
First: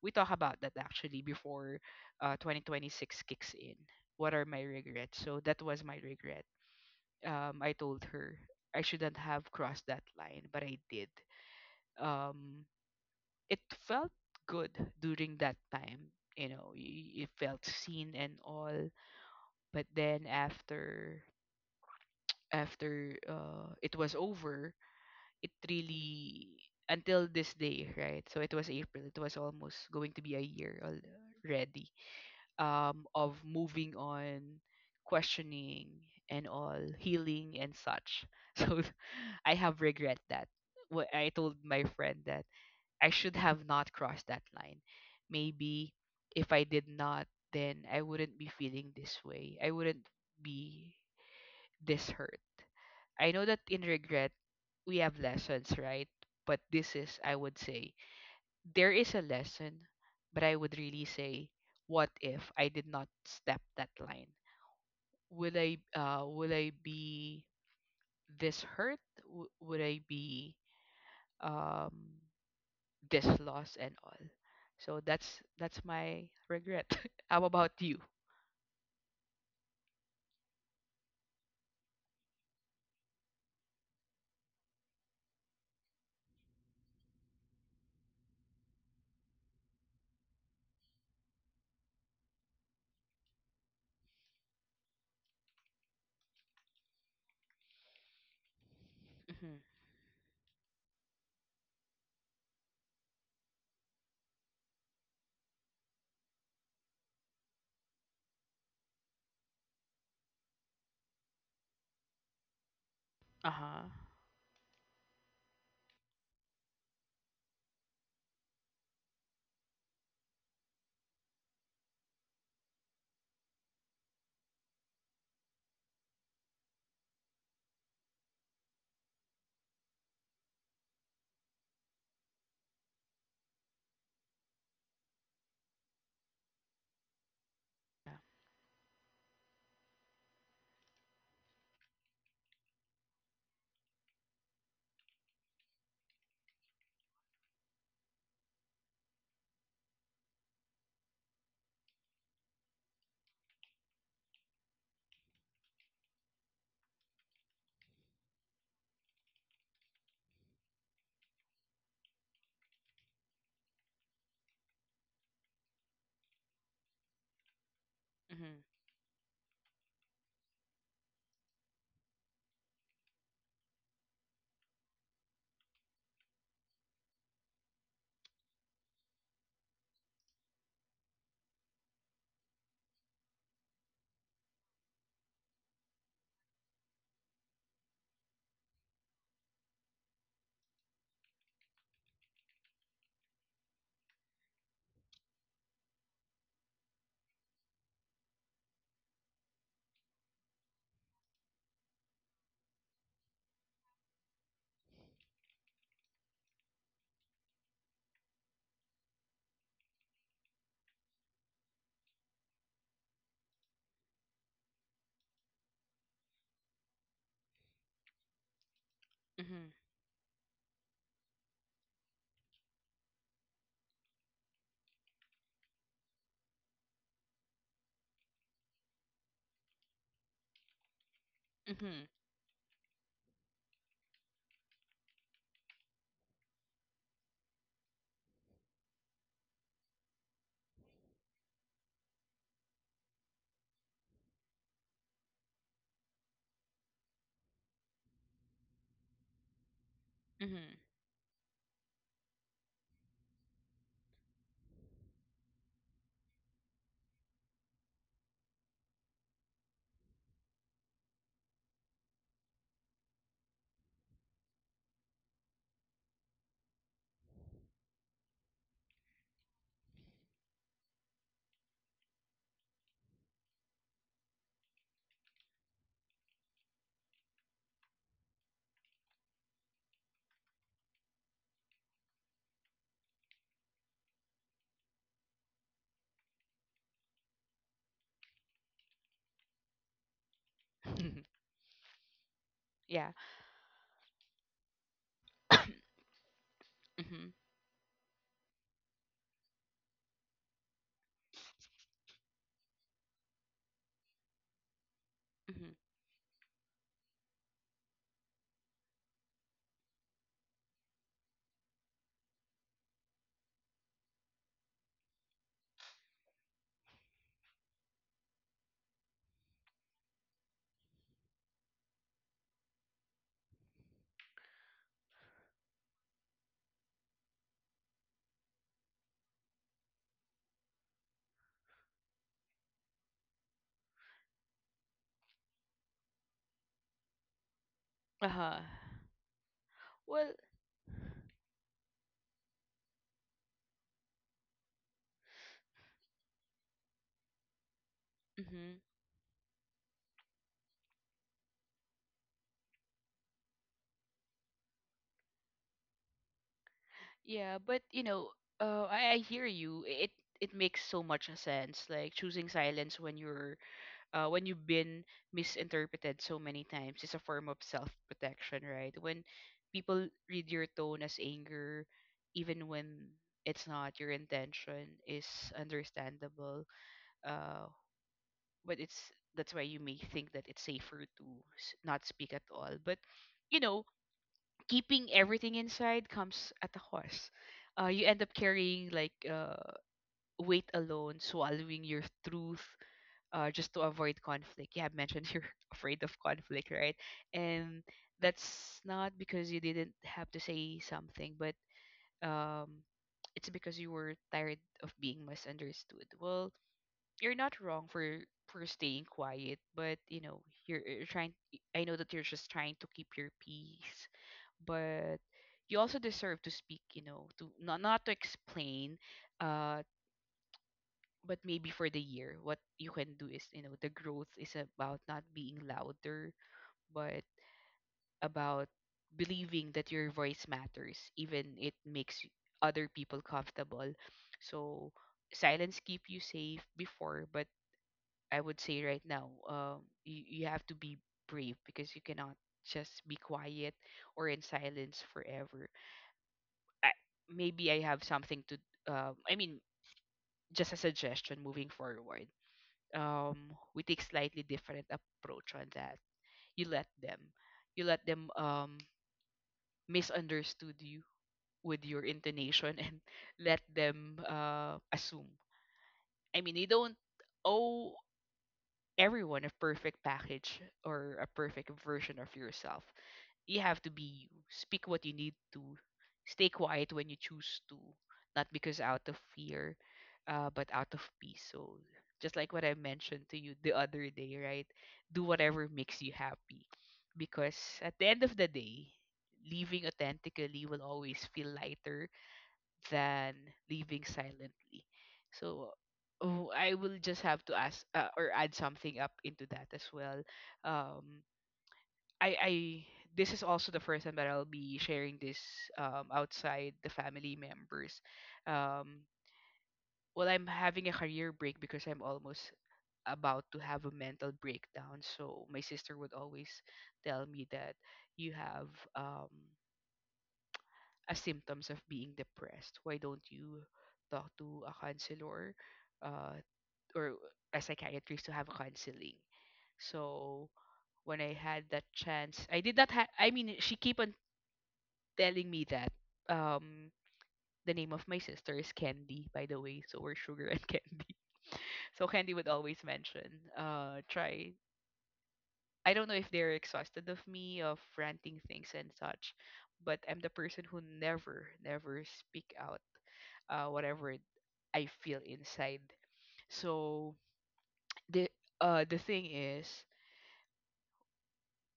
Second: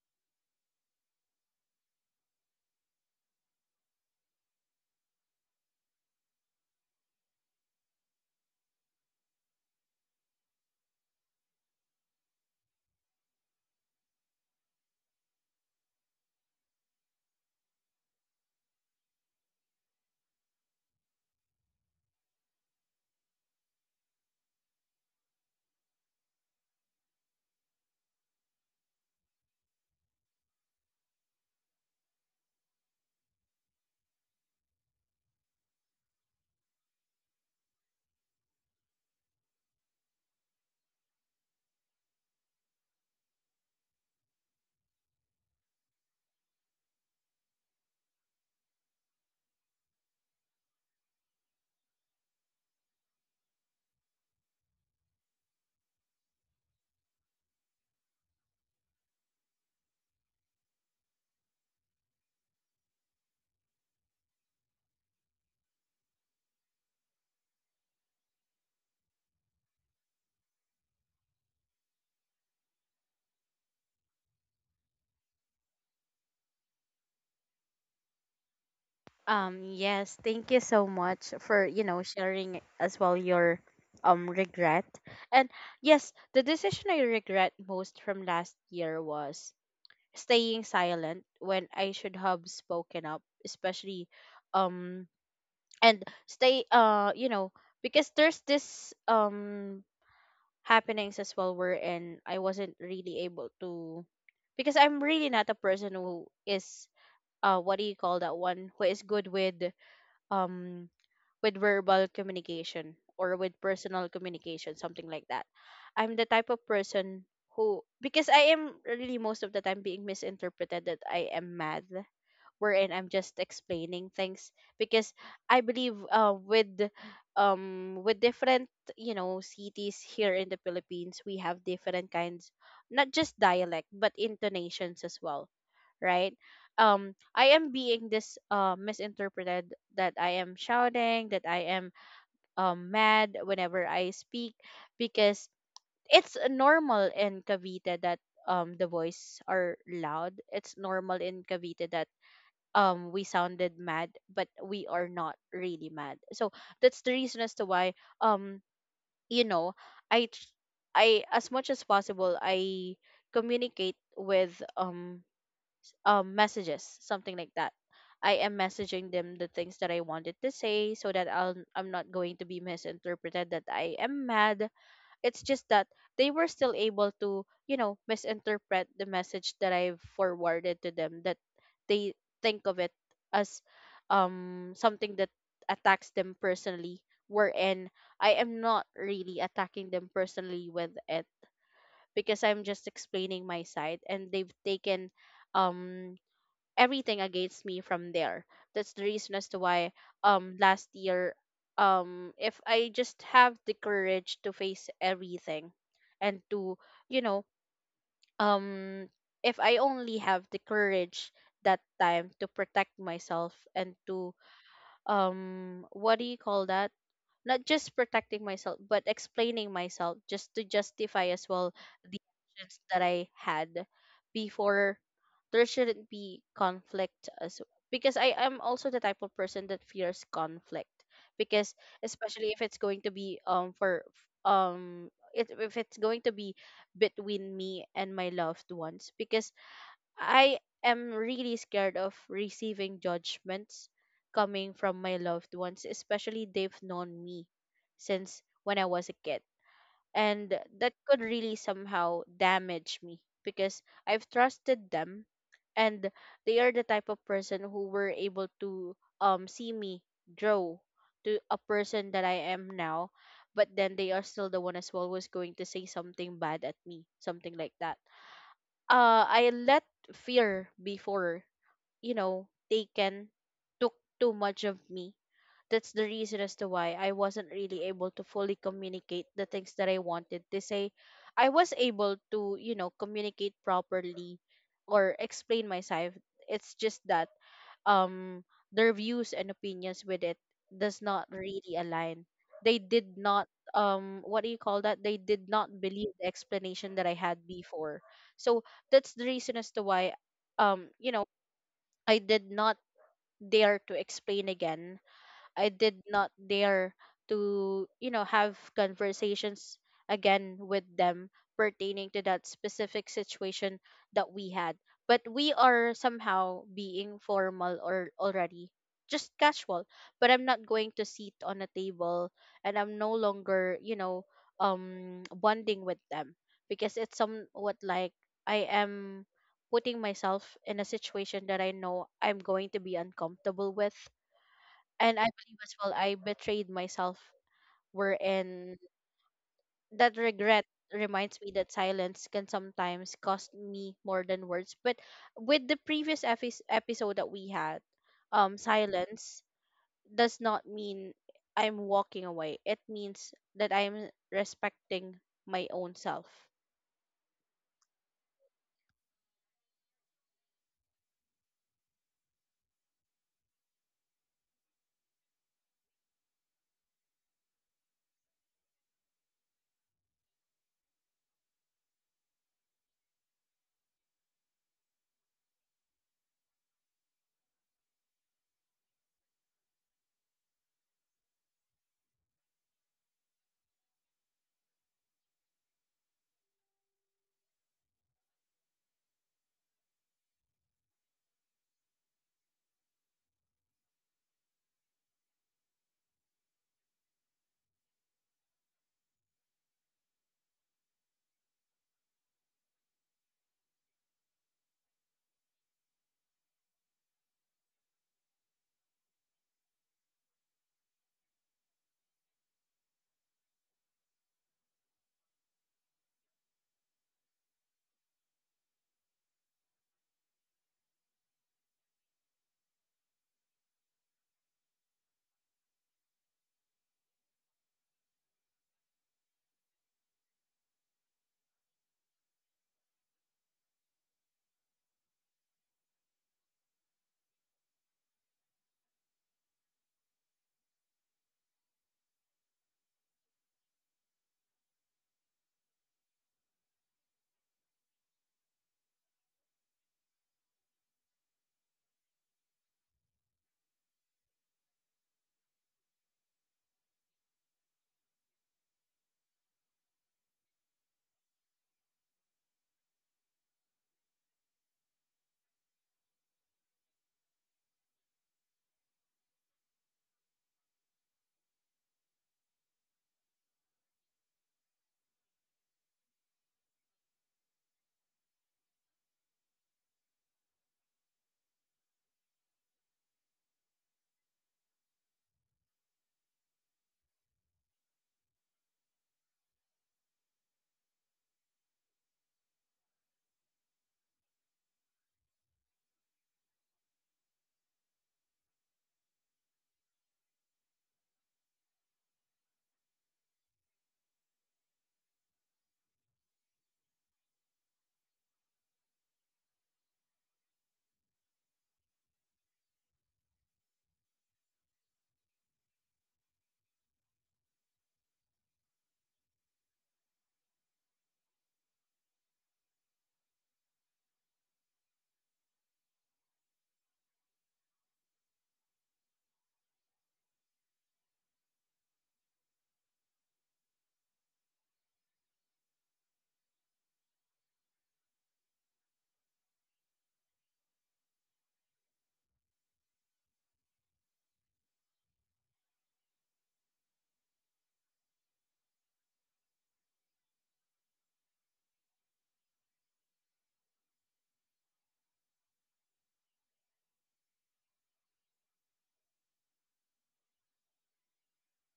we talk about that actually before 2026 kicks in. What are my regrets? So that was my regret. I told her I shouldn't have crossed that line, but I did. Um, it felt good during that time. You know, it felt seen and all, but then after after it was over, it really until this day, right? So it was April. It was almost going to be a year already, of moving on, questioning and all, healing and such. [laughs] So I have regret that. What I told my friend that I should have not crossed that line. Maybe if I did not, then I wouldn't be feeling this way. I wouldn't be this hurt. I know that in regret, we have lessons, right? But this is, I would say, there is a lesson, but I would really say, what if I did not step that line? Will I be this hurt? Would I be um, this lost and all? So that's my regret. [laughs] How about you?
Yes, thank you so much for, you know, sharing as well your regret. And yes, the decision I regret most from last year was staying silent when I should have spoken up, especially, um and stay you know, because there's this
Mm-hmm.
happenings as well, wherein I wasn't really able to, because I'm really not a person who is, what do you call that, one who is good um with verbal communication or
Uh
with
huh.
personal communication, something like that. I'm the type of person who, because I am really most of the time being misinterpreted that I am mad, wherein I'm just explaining things, because I believe, with different, you know, cities here in the Philippines, we have different kinds, not just dialect but intonations as well, right? I am being
Yeah.
this misinterpreted that I am shouting, that I am mad whenever I speak, because it's normal in Cavite that the voice are loud, it's normal in Cavite that we sounded mad but we are not really mad. So that's the reason as to why, um you know, i tr- I, as much as possible, I communicate with, messages, something like that. I am
Mm-hmm.
messaging them the things that I wanted to say so that I'll, I'm not going to be misinterpreted that I am mad. It's just that they were still able to, you know, misinterpret the message that I've forwarded to them, that they think of it as something that attacks them personally, wherein I am not really attacking them personally with it, because I'm just explaining my side, and they've taken um everything against me from there. That's the reason as to why, last year, if I just have the courage to face everything, and to, you know, um if I only have the courage that time to protect myself, and to, what do you call that not just protecting myself but
Mm-hmm.
explaining myself, just to justify as well the actions that I had before, there shouldn't be conflict as well. Because I am also the type of person that fears conflict, because,
Mm-hmm.
especially if it's going to be, um if it's going to be between me and my loved ones, because I am really scared of receiving judgments coming from my loved ones, especially they've known me since when I was a kid. And that could really somehow damage me because I've trusted them, and they are the type of person who were able to see me grow to a person that I am now. But then they are still the one as well who's going to say something bad at me, something like that. I let fear before, taken took too much of me. That's the reason as to why I wasn't really able to fully communicate the things that I wanted to say. I was able to, communicate properly or explain myself. It's just that um their views and opinions with it does
Mm-hmm.
not really align. They
[laughs] Yeah.
did not, what do you call that, they did not believe the explanation that I
Mm-hmm.
had before. So that's the reason as to why, um you know I did not dare to explain again. I
Mm-hmm.
did not dare to, have conversations again with them pertaining to that specific situation that we had. But we are somehow being formal or already just casual. But I'm not going to sit on a table, and I'm no longer, bonding with them, because it's somewhat like I am putting myself in a situation that I know I'm going to be uncomfortable with, and I believe as well I betrayed myself,
Uh huh.
wherein that
Well,
regret reminds me that silence can sometimes cost me more than words. But with the previous episode that we had,
hmm,
silence does not mean I'm walking away. It means that I'm respecting my own self.
yeah, but you know, I hear you. It makes so much sense. Like choosing silence when you've been misinterpreted so many times is a form of self protection, right? When people read your tone as anger, even when it's not your intention, is understandable. Uh, but it's that's why you may think that it's safer to not speak at all. But you know, keeping everything inside comes at a cost. You end up carrying like weight alone, swallowing your truth, just to avoid conflict. You have mentioned [laughs] you're afraid of conflict, right? And that's not because you didn't have to say something, but um, it's because you were tired of being misunderstood. Well, you're not wrong for staying quiet, but you know you're trying. I know that you're just trying to keep your peace, but you also deserve to speak, you know, to not to explain, uh but maybe for the year what you can do is, you know, the growth is about not being louder, but about believing that your voice matters even it makes other people comfortable. So silence keep you safe before, but I would say right now, you have to be brave, because you cannot just be quiet or in silence forever. I, maybe I have something to um I mean just a suggestion moving forward. We take slightly different approach on that. You let them you let them misunderstood you with your intonation and [laughs] let them assume. I mean you don't owe everyone a perfect package or a perfect version of yourself. You have to be you. Speak what you need to. Stay quiet when you choose to, not because out of fear, but out of peace. So just like what I mentioned to you the other day, right? Do whatever makes you happy, because at the end of the day, living authentically will always feel lighter than living silently. So. Oh, I will just have to ask, or add something up into that as well. Um, I this is also the first time that I'll be sharing this outside the family members. Um well, I'm having a career break because I'm almost about to have a mental breakdown. So my sister would always tell me that you have um a symptoms of being depressed. Why don't you talk to a counselor uh or a psychiatrist to have counseling? So when I had that chance, I did not have. I mean, she keep on telling me that um the name of my sister is Candy, by the way, so we're sugar and [laughs] candy. So Candy would always mention, try. I don't know if they're exhausted of me of ranting things and such, but I'm the person who never, never speak out, whatever I feel inside. So the the thing is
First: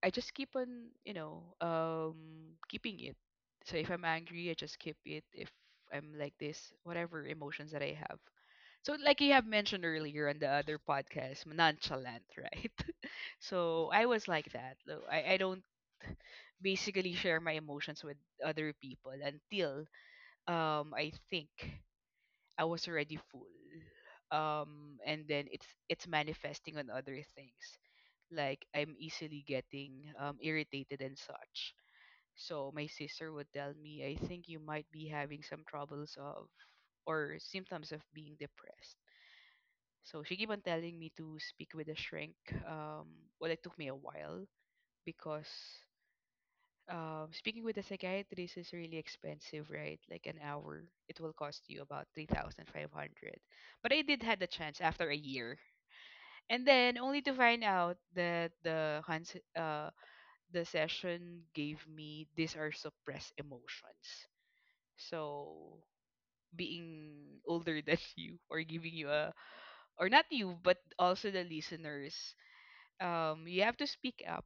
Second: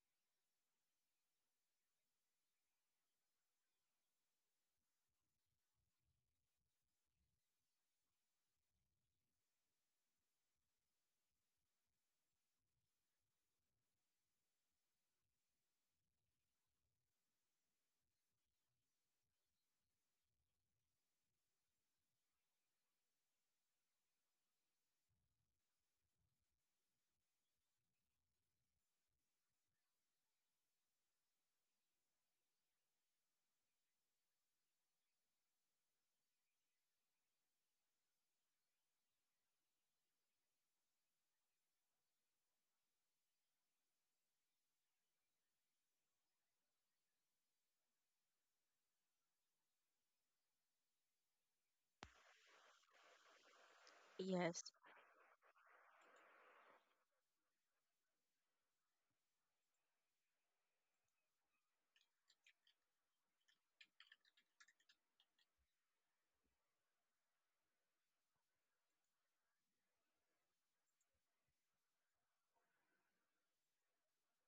I just keep on, you know, keeping it. So if I'm angry, I just keep it. If I'm like this, whatever emotions that I have. So like you have mentioned earlier on the other podcast, nonchalant, right? [laughs] So I was like that. I don't basically share my emotions with other people until I think I was already full. And then it's manifesting on other things like I'm easily getting irritated and such. So my sister would tell me, I think you might be having some troubles of or symptoms of being depressed. So she keep on telling me to speak with a shrink. Um, well, it took me a while because speaking with a psychiatrist is really expensive, right? Like an hour, it will cost you about 3,500. But I did had the
Yes.
chance after a year. And then only to find out that the session gave me these are suppressed emotions. So being older than [laughs] you, or giving you a, or not you but also the listeners, you have to speak up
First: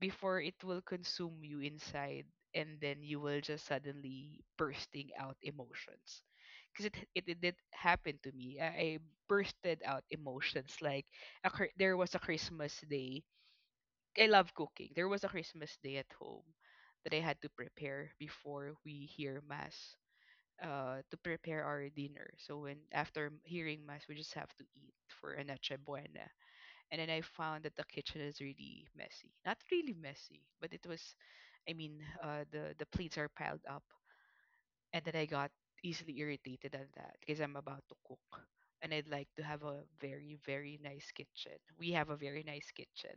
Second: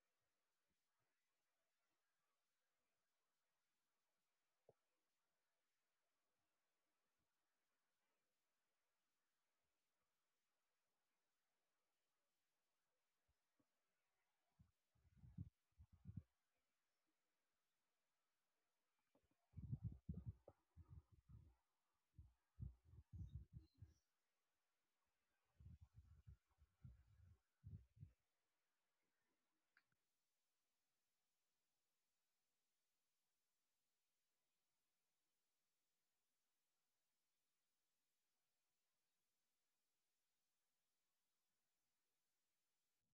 before it will consume you inside and then you will just suddenly bursting out emotions because it did happen to me. I bursted out emotions like there was a christmas day. I love cooking. There was a christmas day at home that I had to prepare before we hear mass, to prepare our dinner. So when after hearing mass, we just have to eat for a noche buena. And then I found that the kitchen is really messy. Not really messy, but it was, I mean, the plates are piled up, and then I got easily irritated at that because I'm about to cook. And I'd like to have a very, very nice kitchen. We have a very nice kitchen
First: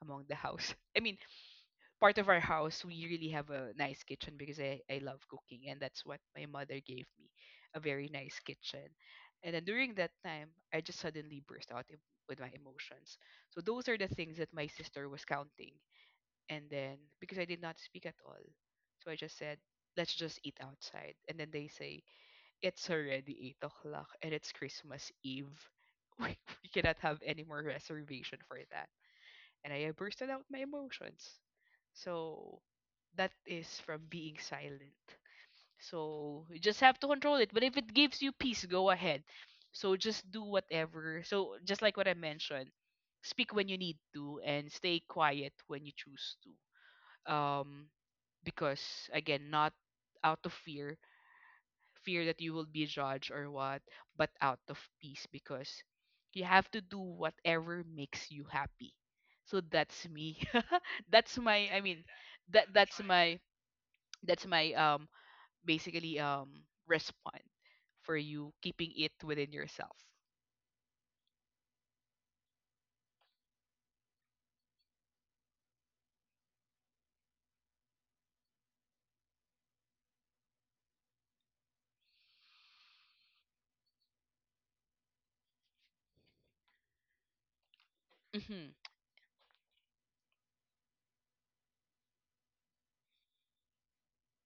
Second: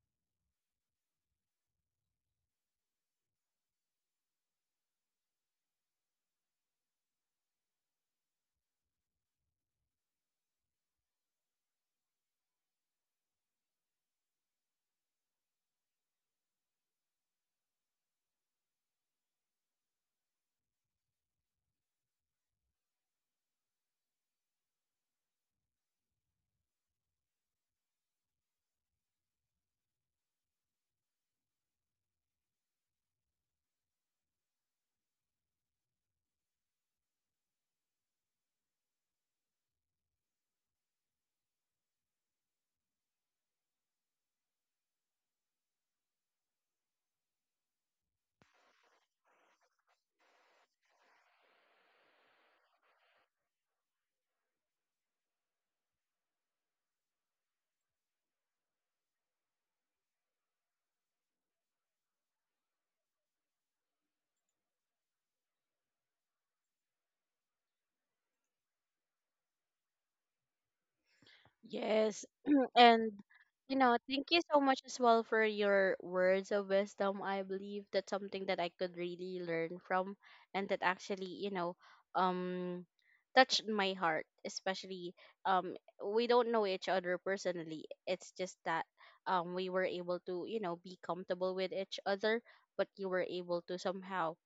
among the house. [laughs] I mean, part of our house, we really have a nice kitchen because I love cooking, and that's what my mother gave me, a very nice kitchen. And then during that time, I just suddenly burst out with my emotions. So those are the things that my sister was counting. And then because I did not speak at all, so I just said, let's just eat outside. And then they say, it's already 8 o'clock and it's Christmas Eve. [laughs] We cannot have any more reservation for that, and I bursted out my emotions. So that is from being silent. So you just have to control it. But if it gives you peace, go ahead. So just do whatever. So just like what I mentioned, speak when you need to and stay quiet when you choose to. Um, because again, not out of fear, fear that you will be judged or what, but out of peace, because you have to do whatever makes you happy. So that's me. [laughs] that's my i mean that that's my that's my basically response for you keeping it within yourself.
Yes. [clears throat] And thank you so much as well for your words of wisdom. I believe that's something that I could really learn from, and that actually, um touched my heart. Especially um we don't know each other personally. It's just
Mhm.
that we were able to, be comfortable with each other, but you were able to somehow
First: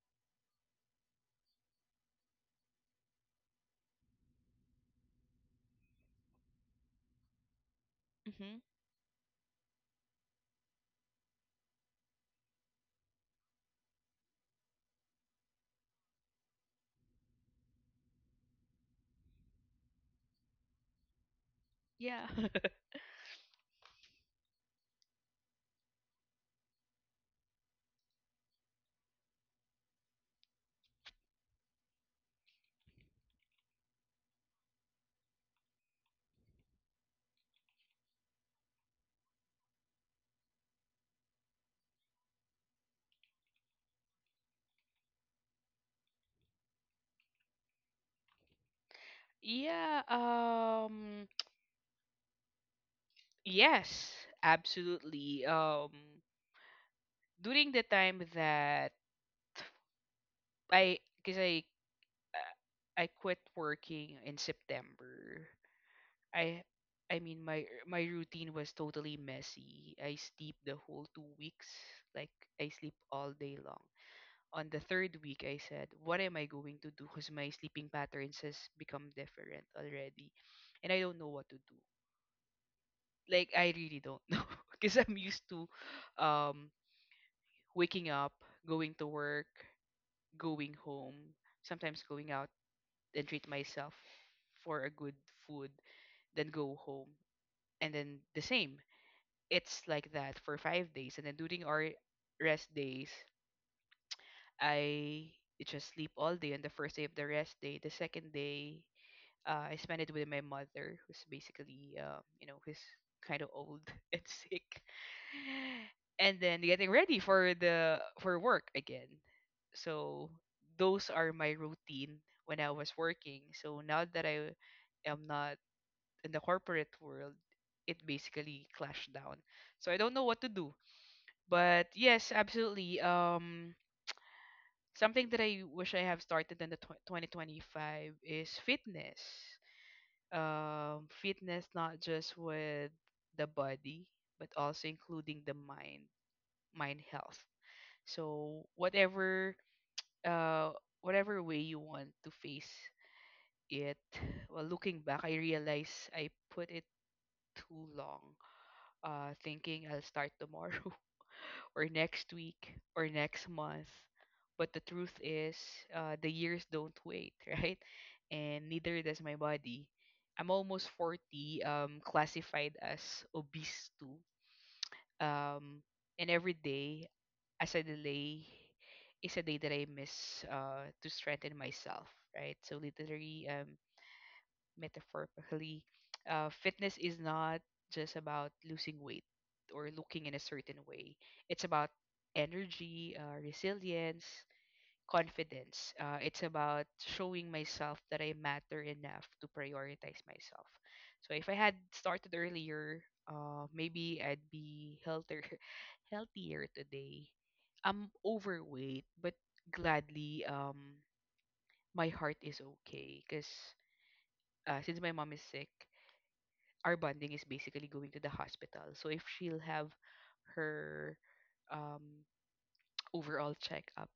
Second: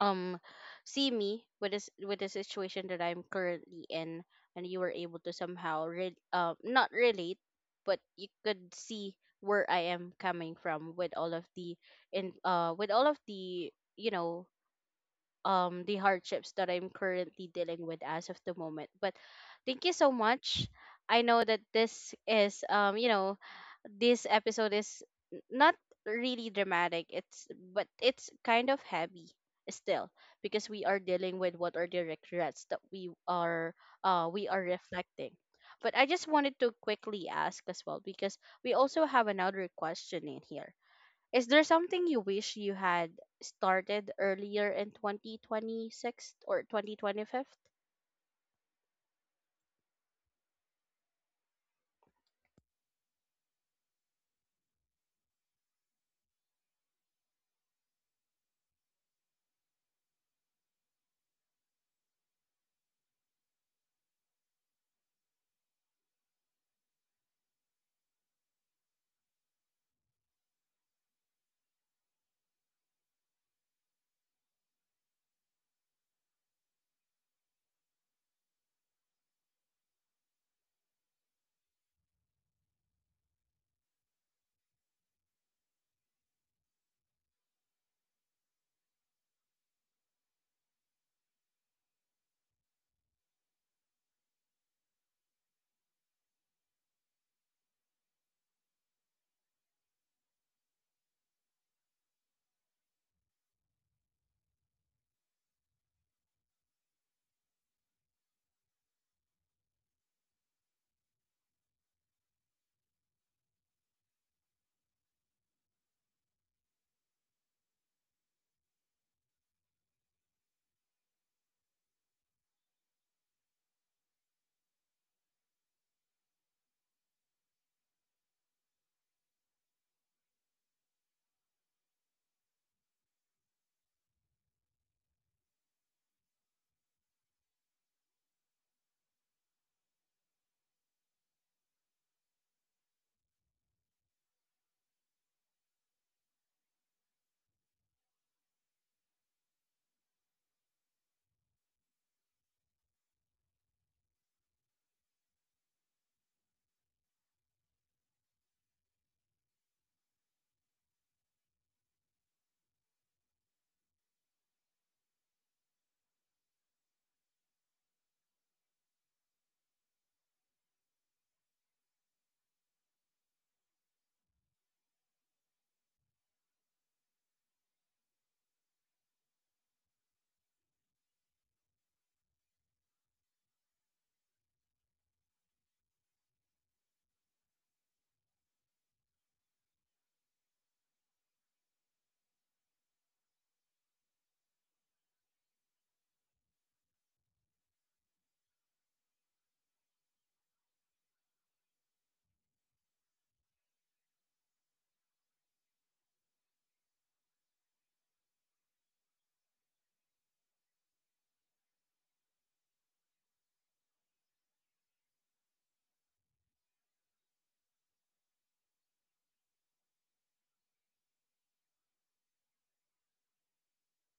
um see me with this with the situation that I'm currently in, and you were able to somehow not relate, but you could
Mhm.
see where I am coming from with all of the in with all of the, the hardships that I'm currently dealing with as of the moment. But thank you so much. I know that this
Yeah.
is,
[laughs]
this episode is not really dramatic. It's, but it's kind of heavy still, because we are dealing with what are the regrets that we are, we are reflecting. But I just wanted to quickly ask as well, because we also have another question in here. Is there something you wish you had started earlier in 2026 or 2025?
Yeah. Yes, absolutely. During the time that I because I quit working in september, i I mean my my routine was totally messy. I sleep the whole 2 weeks. Like I sleep all day long. On the third week, I said, what am I going to do? Because my sleeping patterns has become different already. And I don't know what to do. Like, I really don't [laughs] know. Because I'm used to um, waking up, going to work, going home, sometimes going out and treat myself for a good food, then go home. And then the same. It's like that for 5 days. And then during our rest days, I just sleep all day on the first day of the rest day. The second day, I spent it with my mother, who's basically, who's kind of old [laughs] and sick, and then getting ready for the for work again. So those are my routine when I was working. So now that I am not in the corporate world, it basically clashed down. So I don't know what to do. But yes, absolutely. Something that I wish I have started in the 2025 is fitness, fitness not just with the body but also including the mind, mind health. So whatever, uh whatever way you want to face it. Well, looking back, I realize I put it too long, thinking I'll start [laughs] tomorrow or next week or next month. But the truth is, the years don't wait, [laughs] right? And neither does my body. I'm almost 40, classified as obese too. Um, and every day as a delay is a day that I miss, to strengthen myself, right? So literally, metaphorically, fitness is not just about losing weight or looking in a certain way. It's about energy, resilience, confidence. It's about showing myself that I matter enough to prioritize myself. So if I had started earlier, maybe I'd be [laughs] healthier today. I'm overweight, but gladly, my heart is okay because, since my mom is sick, our bonding is basically going to the hospital. So if she'll have her, um, [tsk] overall checkup,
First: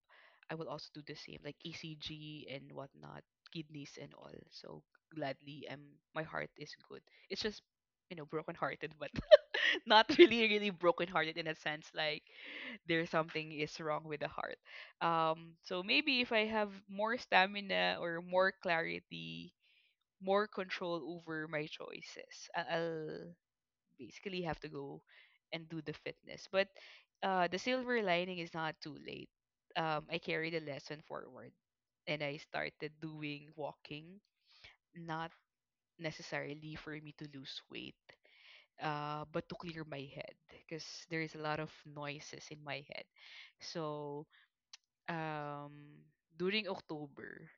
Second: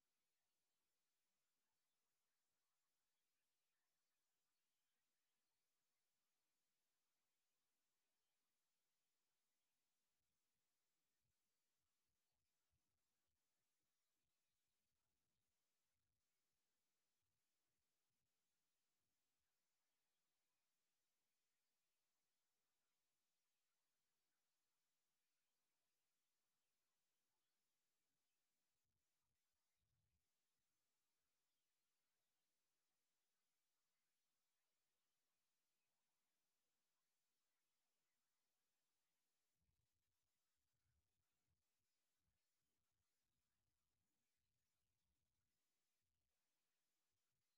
I will also do the same, like ECG and whatnot, kidneys and all. So gladly, my heart is good. It's just, you know, broken-hearted, but [laughs] not really, really broken-hearted in a sense like there's something is wrong with the heart. So maybe if I have more stamina or more clarity, more control over my choices, I'll basically have to go and do the fitness. But the silver lining is not too late. I carried the lesson forward and I started doing walking, not necessarily for me to lose weight, but to clear my head because there is a lot of noises in my head. So um, during October,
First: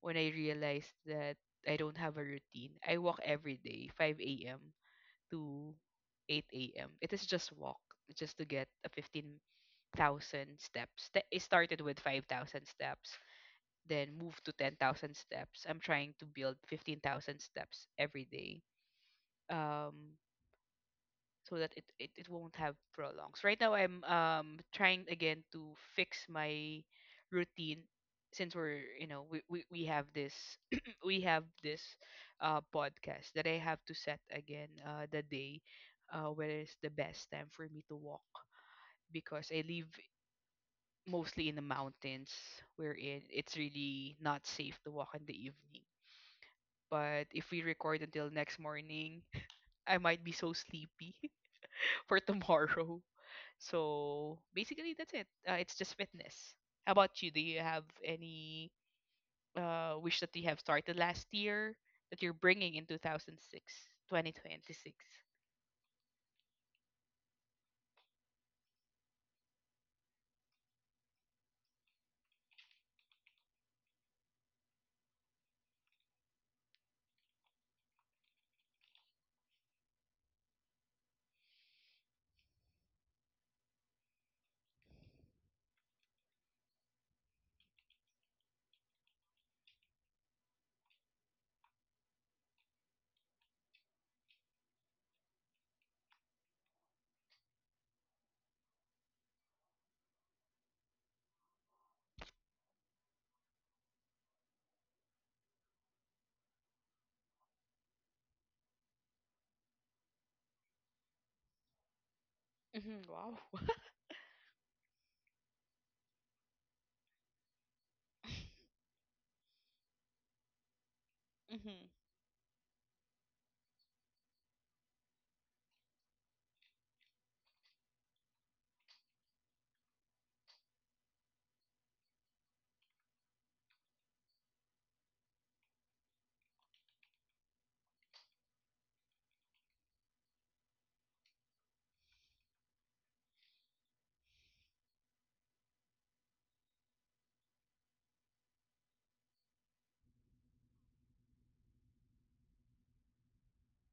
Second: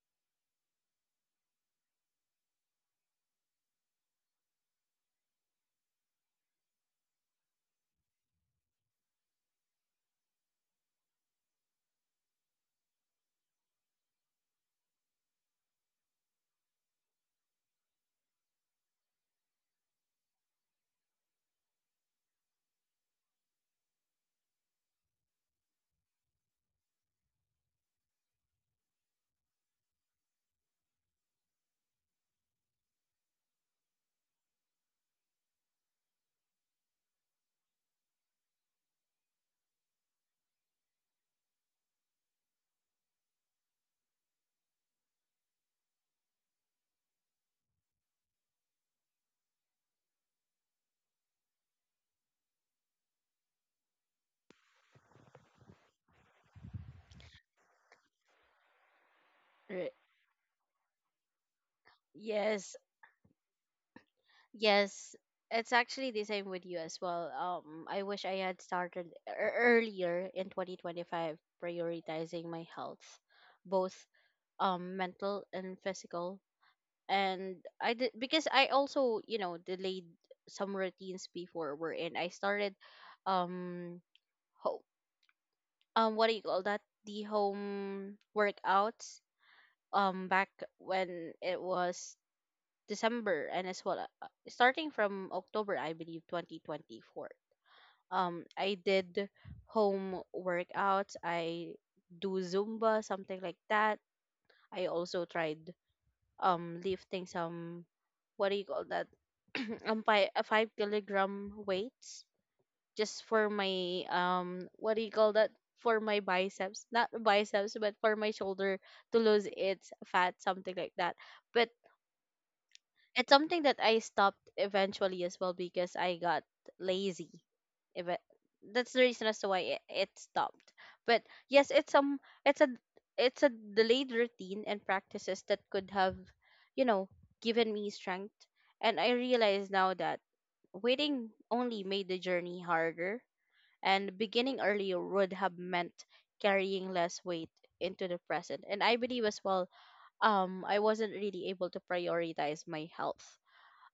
when I realized that I don't have a routine, I walk every day, 5 a.m. to 8 a.m. It is just walk, just to get a 15,000 steps. It started with 5,000 steps, then moved to 10,000 steps. I'm trying to build 15,000 steps every day. Um, so that it won't have prolongs. Right now, I'm trying again to fix my routine, since we're you know we have this [clears throat] we have this podcast that I have to set again, the day, where is the best time for me to walk, because I live mostly in the mountains wherein it's really not safe to walk in the evening. But if we record until next morning, [laughs] I might be so sleepy [laughs] for tomorrow. So basically, that's it. It's just fitness. How about you? Do you have any
Right.
wish that you have started last year that you're
Yes.
bringing in two thousand six twenty twenty six?
Yes, it's actually the same with you as well. I wish I had started earlier in 2025, prioritizing my health, both mental and physical. And I did, because I also, delayed some routines before we're in. I started um ho- what do you call that, the home workouts, back when it was December, and as well, starting from October, I believe, 2024. I did home workouts. I do Zumba, something like that. I also tried lifting some, what do you call that, [clears throat] five kilogram weights,
Mm-hmm.
just
Wow.
for my, what do you call that, for my biceps, not biceps, but for my
[laughs]
shoulder, to lose its fat, something like that. But
Mm-hmm.
it's something that I stopped eventually as well, because I got lazy. If it, That's the reason as to why it stopped. But yes, it's some it's a it's a delayed routine and practices that could have, you know given me strength. And I realize now that waiting only made the journey harder, and beginning earlier would have meant carrying less weight into the present. And I believe as well, I wasn't really able to prioritize my health,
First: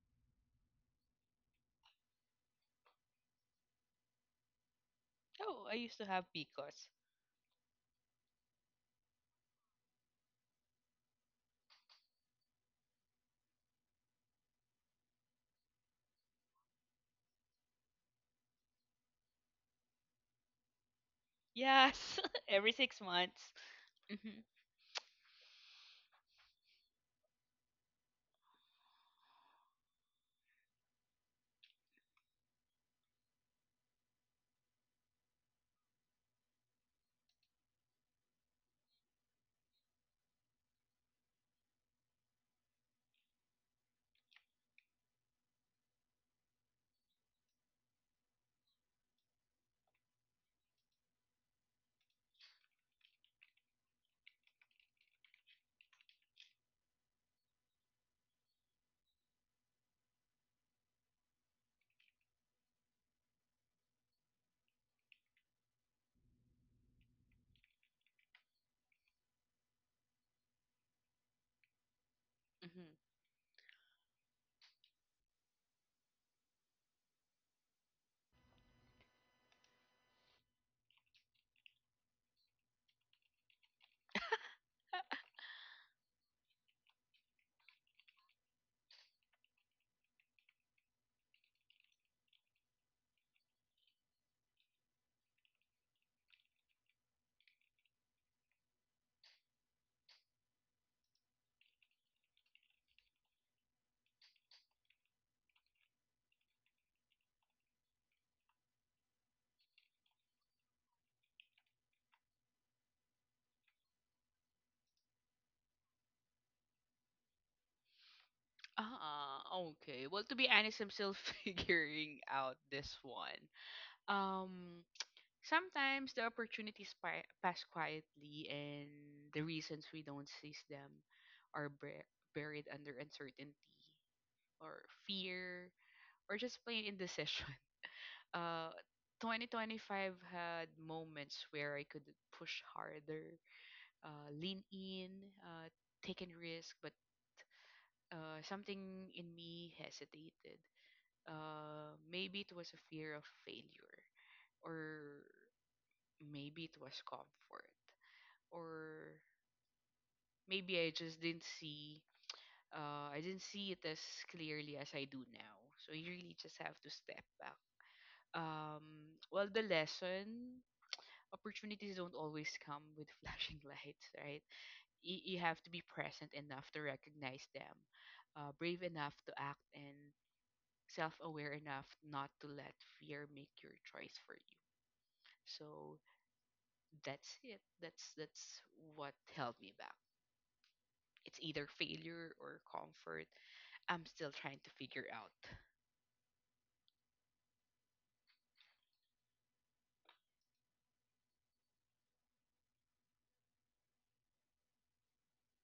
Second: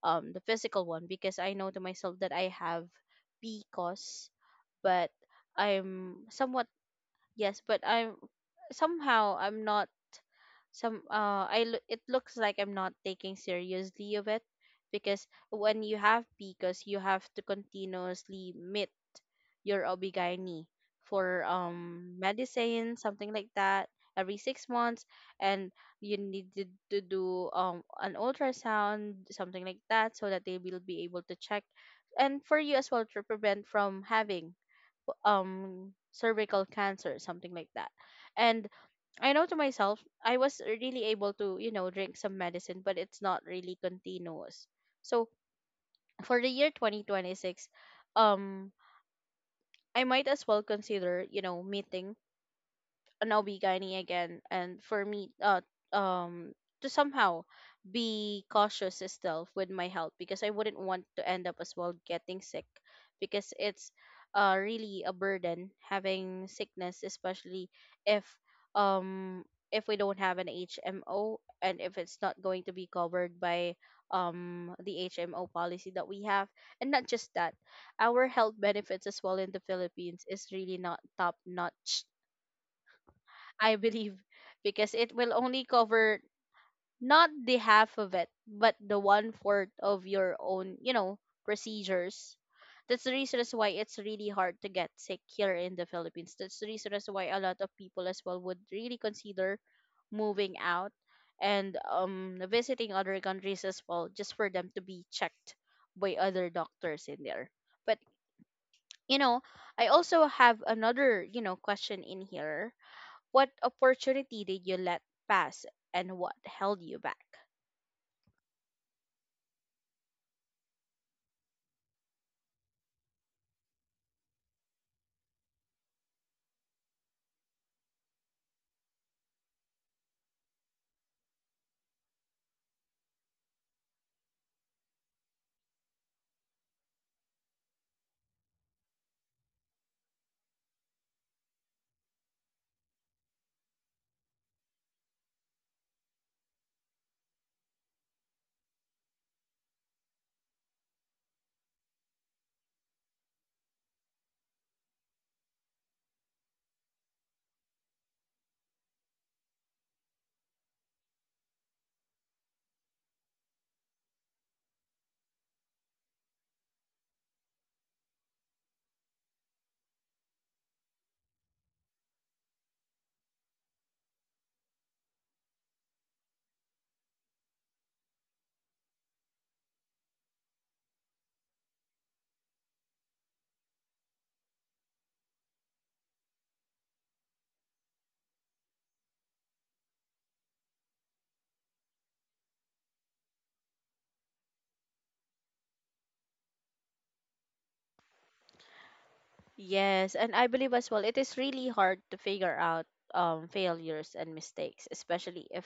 the physical one, because I know to myself that I have b cause but
Oh, I used to
I'm
have
somewhat.
Picos.
Yes, but I'm somehow I'm not some it looks like I'm not taking seriously of it, because when you have, because you have to continuously meet your obigani for,
Yes, [laughs] every
medicine,
six
something like
months.
that, every
Mm-hmm.
6 months. And you needed to do, an ultrasound, something like that, so that they will be able to check, and for you as well to prevent from having cervical cancer, something like that. And I know to myself I was really able to, drink some medicine, but it's not really continuous. So for the year 2026, um I might as well consider, meeting now be Nobigani again, and for me, um, to somehow be cautious still with my health, because I wouldn't want to end up as well getting sick, because it's, really a burden having sickness, especially if, um if we don't have an HMO, and if it's not going to be
Mm-hmm.
covered by, the HMO policy that we have. And not just that, our health benefits as well in the Philippines is really not top notch, I believe, [laughs] because it will only cover not the half of it, but the one fourth of your own, procedures. That's the reason as why it's really hard to get sick here in the Philippines. That's the reason as why a lot of people as well would really consider moving out and, visiting other countries as well, just for them to be checked by other doctors in there. But, you know, I also have another, question in here. What opportunity did you let pass, and what held you back?
Ah, okay. Well, to be honest, I'm still [laughs] figuring out this one. Um, Sometimes the opportunities pass quietly, and the reasons we don't seize them are buried under uncertainty or fear or just plain indecision. [laughs] Uh, 2025 had moments where I could push harder, lean in, uh, take a risk, but something in me hesitated. Maybe it was a fear of failure, or maybe it was comfort, or maybe I just didn't see, I didn't see it as clearly as I do now. So you really just have to step back. Well, the lesson: opportunities don't always come with [laughs] flashing lights, right? You have to be present enough to recognize them, brave enough to act, and self-aware enough not to let fear make your choice for you. So that's it. That's what held me back. It's either failure or comfort. I'm still trying to figure out.
Yes, and I believe as well it is really hard to figure out, failures and mistakes, especially if,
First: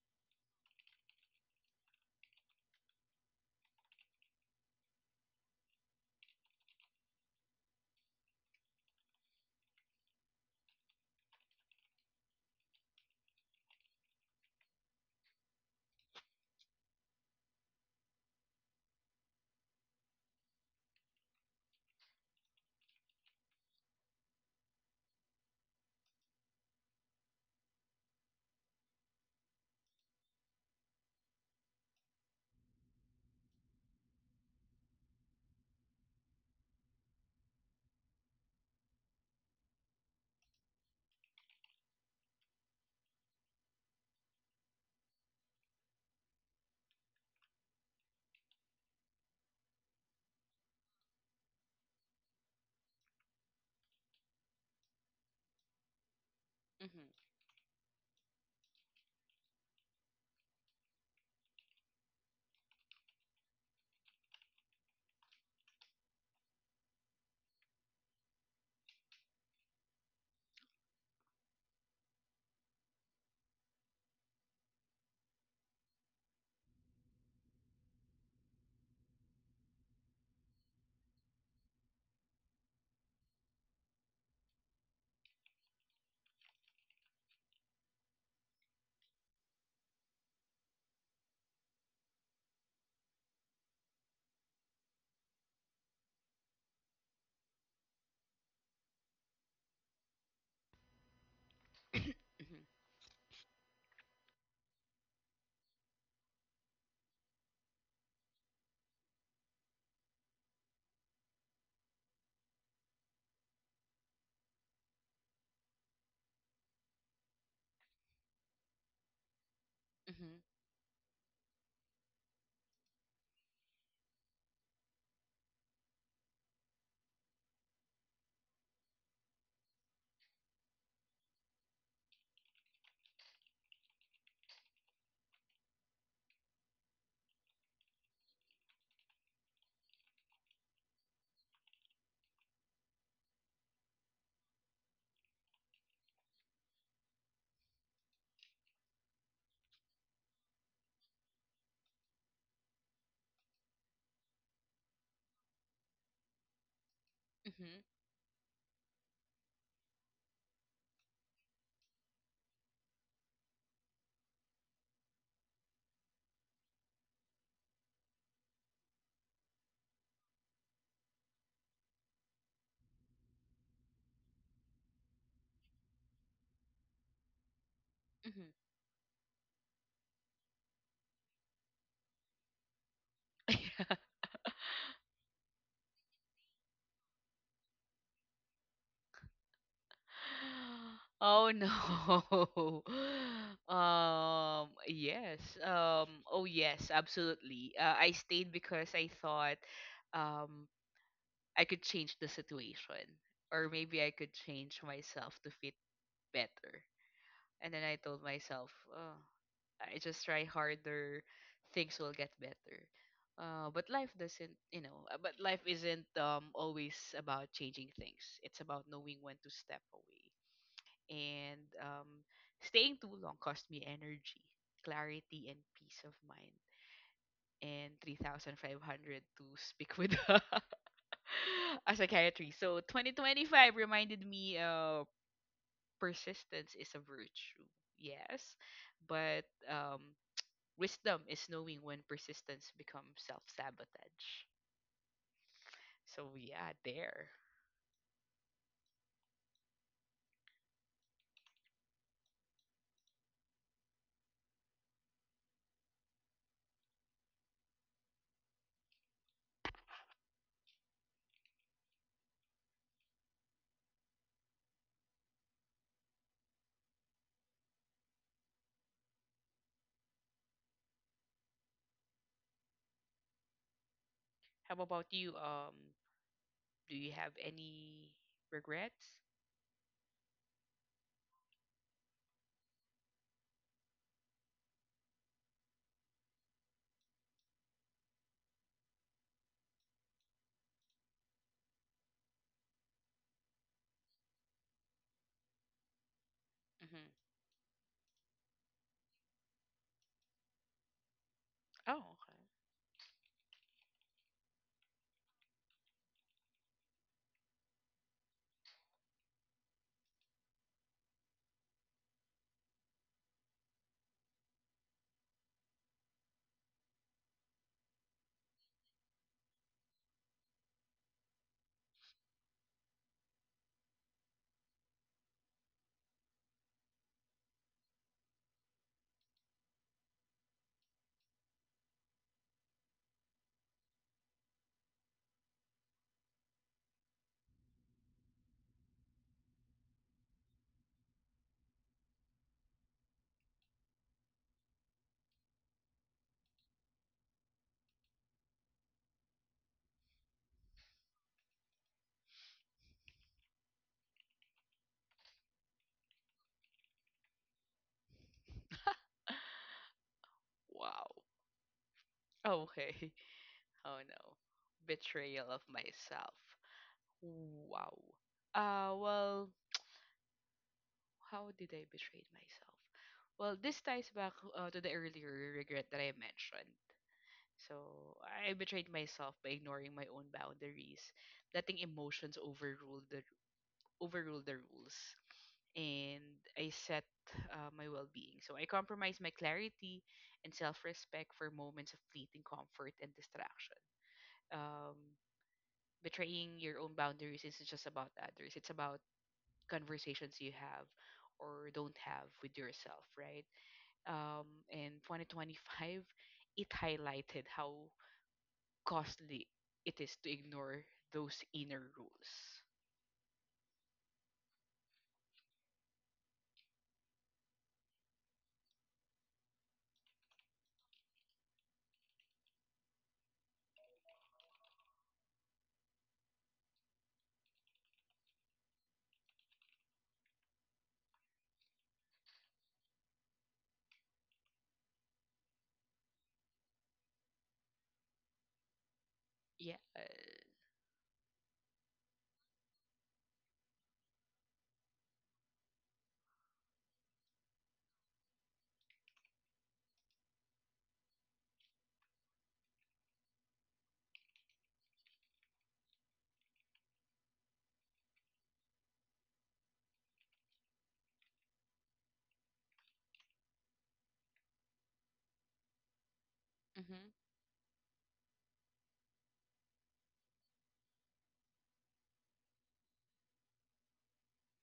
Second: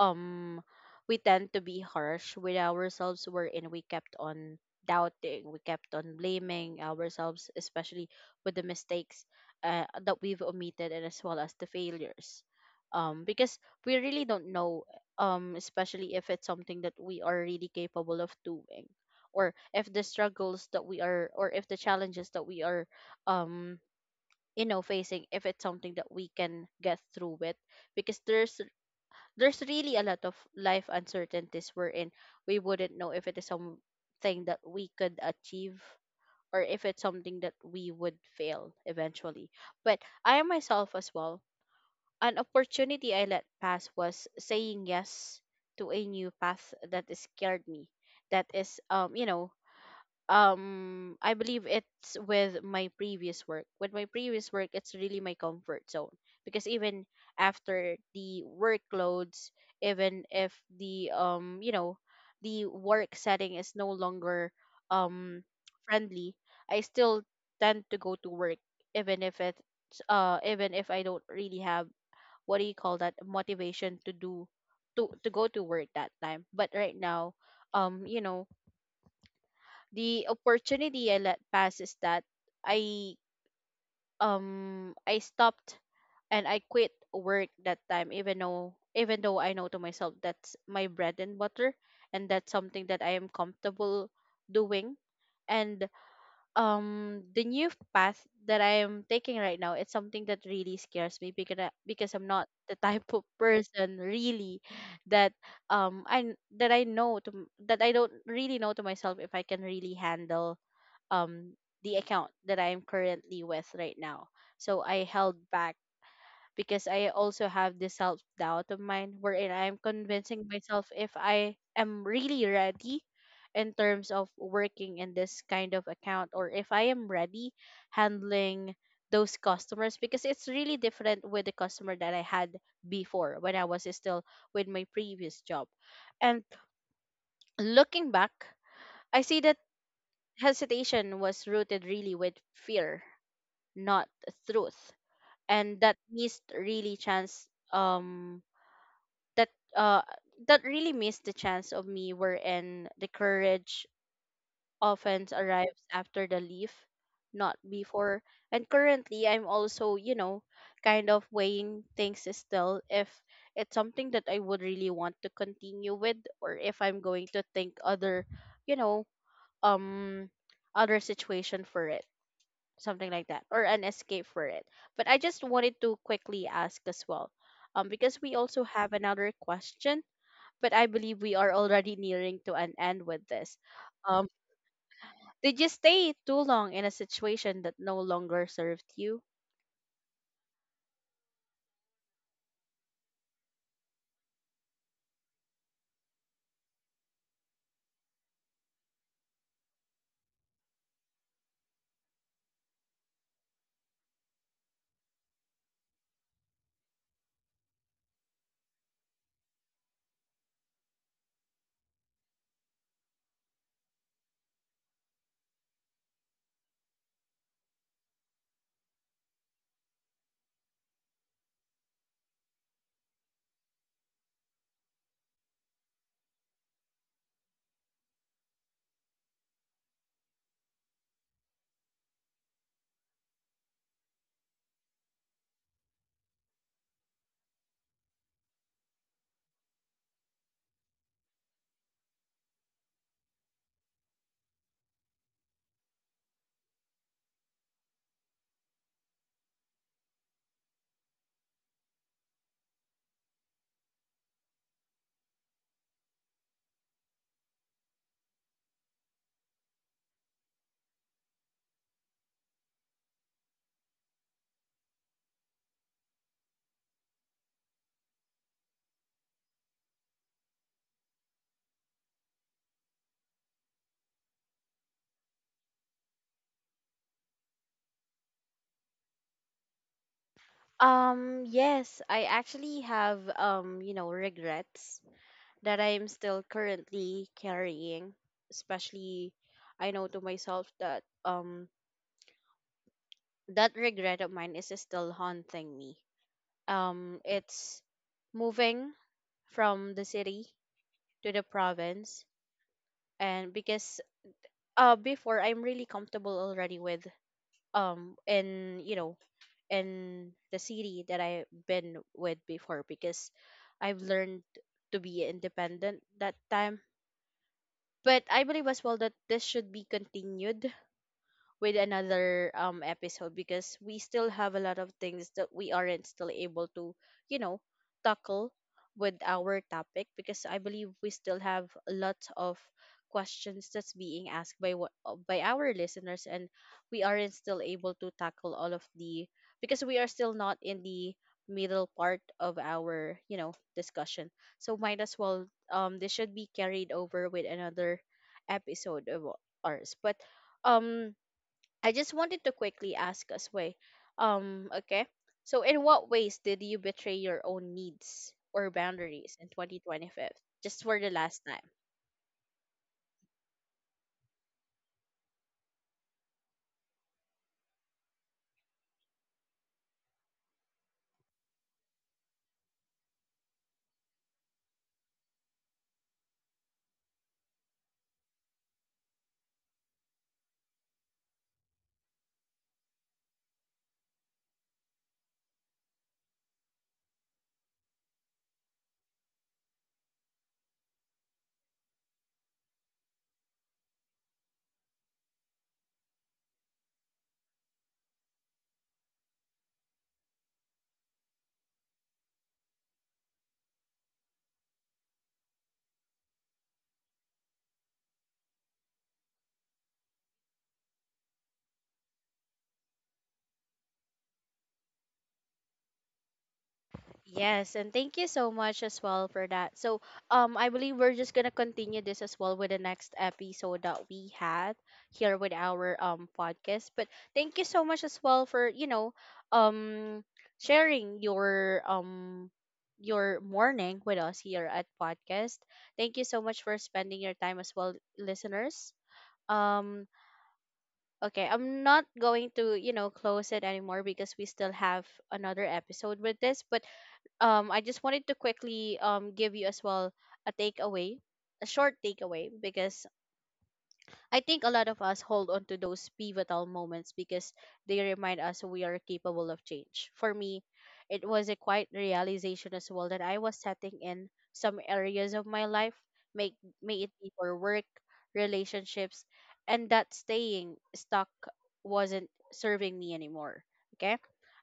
um we tend to be harsh with ourselves, wherein we kept on doubting, we kept on blaming ourselves, especially with the mistakes, that we've omitted, and as well as the failures. Because we really don't know, especially if it's something that we are really capable of doing, or if the struggles that we are, or if the challenges that we are, um facing, if it's something that we can get through with, because there's really a lot of life uncertainties we're in. We wouldn't know if it is something that we could achieve, or if it's something that we would fail eventually. But I myself as well, an opportunity I let pass was saying yes to a new path that scared me, that is, I believe it's with my previous work. With my previous work, it's really my comfort zone, because even
Mm-hmm.
after the workloads, even if the, the work setting is no longer, um friendly, I still tend to go to work, even if it's, even if I don't really have, what do you call that, motivation to do, to go to work that time. But right now, um you know the opportunity I let pass is that I, I stopped and I quit work that time, even though I know to myself that's my bread and butter, and that's something that I am comfortable doing. And, the new path that I am taking right now, it's something that really scares me, because I, because I'm
[coughs]
not the type of [laughs] person really, that, that I know that I don't really know to myself if I can really handle, um the account that I am currently with right now. So I held back, because I also have this self doubt of mine, wherein I'm
Mm-hmm.
convincing myself if I am really ready in terms of working in this kind of account, or if I am ready handling those customers, because it's really different with the customer that I had before when I was still with my previous job. And looking back, I see that hesitation was rooted really with fear, not truth. And that missed really chance, um that, uh that really missed the chance of me, wherein the courage often arrives after the leaf, not
Mm-hmm.
before. And currently I'm also, kind of weighing things still if it's something that I would really want to continue with, or if I'm going to think other, you know, um other situation for it. Something like that. Or an escape for it. But I just wanted to quickly ask as well. Because we also have another question, but I believe we are already nearing to an end with this.
Mm-hmm. Mm-hmm. [laughs]
Um, did you stay too long in a situation that no longer served you?
Oh no. [laughs] Yes. Oh yes, absolutely. I stayed because I thought, um I could change the situation or maybe I could change myself to fit better. And then I told myself, oh. I just try harder, things will get better. But life doesn't, you know, but life isn't, always about changing things. It's about knowing when to step away. And staying too long cost me energy, clarity, and peace of mind. And 3,500 to speak with [laughs] a psychiatrist. So 2025 reminded me, persistence is a virtue. Yes. But wisdom is knowing when persistence becomes self sabotage. So yeah, there. How about you? Do you have any regrets?
Yes, I actually have, regrets that I am still currently carrying, especially I know to myself that, that regret of mine is still haunting me.
Mm-hmm.
It's moving from the city to the
Oh,
province,
okay.
and because, before I'm really comfortable already with, in in the city that I've been with before, because I've learned to be independent that time. But I believe as well that this should be continued with another, episode, because we still have a lot of things that we aren't still able to, you know, tackle with our topic, because I believe we still have a lot of questions that's being asked by what by our listeners, and we aren't still able to tackle all of the, because we are still not in the middle part of our, discussion. So might as well, this should be carried over with another episode of ours. But, um I just wanted to quickly ask us, way, okay. So in what ways did you betray your own needs or boundaries in 2025? Just for the
Wow.
last time.
Oh, okay. [laughs] Oh no. Betrayal of myself. Wow. Well, how did I betray myself? Well, this ties back, to the earlier regret that I mentioned. So I betrayed myself by ignoring my own boundaries, letting emotions overrule the rules, and I set, my well-being. So I compromised my clarity and self-respect for moments of fleeting comfort and distraction. Um, betraying your own boundaries isn't just about others; it's about conversations you have or don't have with yourself, right? Um, and 2025, it highlighted how costly it is to ignore those inner rules.
Yes, and thank you so much as well for that. So, I believe we're just gonna continue this as well with the next episode that we had here with our, podcast. But thank you so much as well for, um, sharing your, your morning with us here at podcast. Thank you so much for spending your time as well, listeners.
Yeah.
Um, okay, I'm not going to, close it anymore, because we still have another episode with this. But, I just wanted to quickly, give you as well a takeaway, a short takeaway, because I think a lot of us hold on to those pivotal moments because they remind us we are capable of change. For me, it was a quiet realization as well that I was setting in some areas of my life, make may it
Mm-hmm.
be for work, relationships, and that staying stuck wasn't serving me anymore. Okay?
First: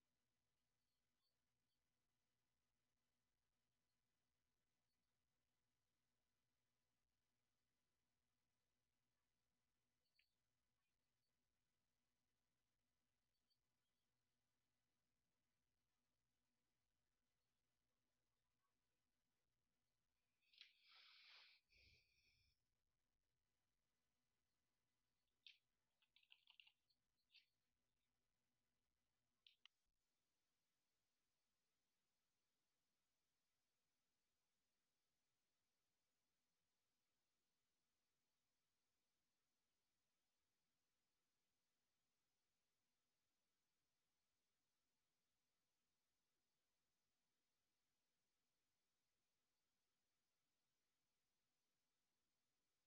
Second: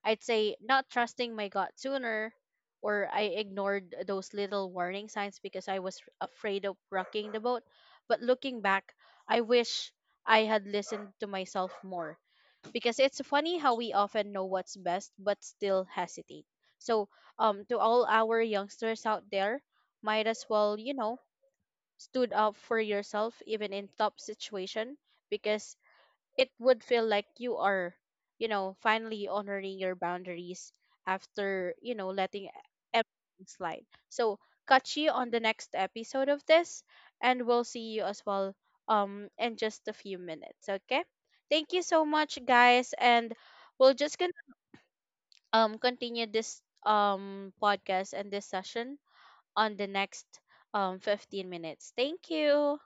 I'd say not trusting my gut sooner, or I ignored those little warning signs because I was afraid of rocking the boat. But looking back, I wish I had listened to myself more, because it's funny how we often know what's best but still hesitate. So, to all our youngsters out there, might as well, stood up for yourself even in tough situation, because it would feel like you are, finally honoring your boundaries after, letting everything slide. So, catch you on the next episode of this, and we'll see you as well, in just a few minutes, okay? Thank you so much, guys, and we'll just gonna, continue this, podcast and this session on the next, 15 minutes. Thank you.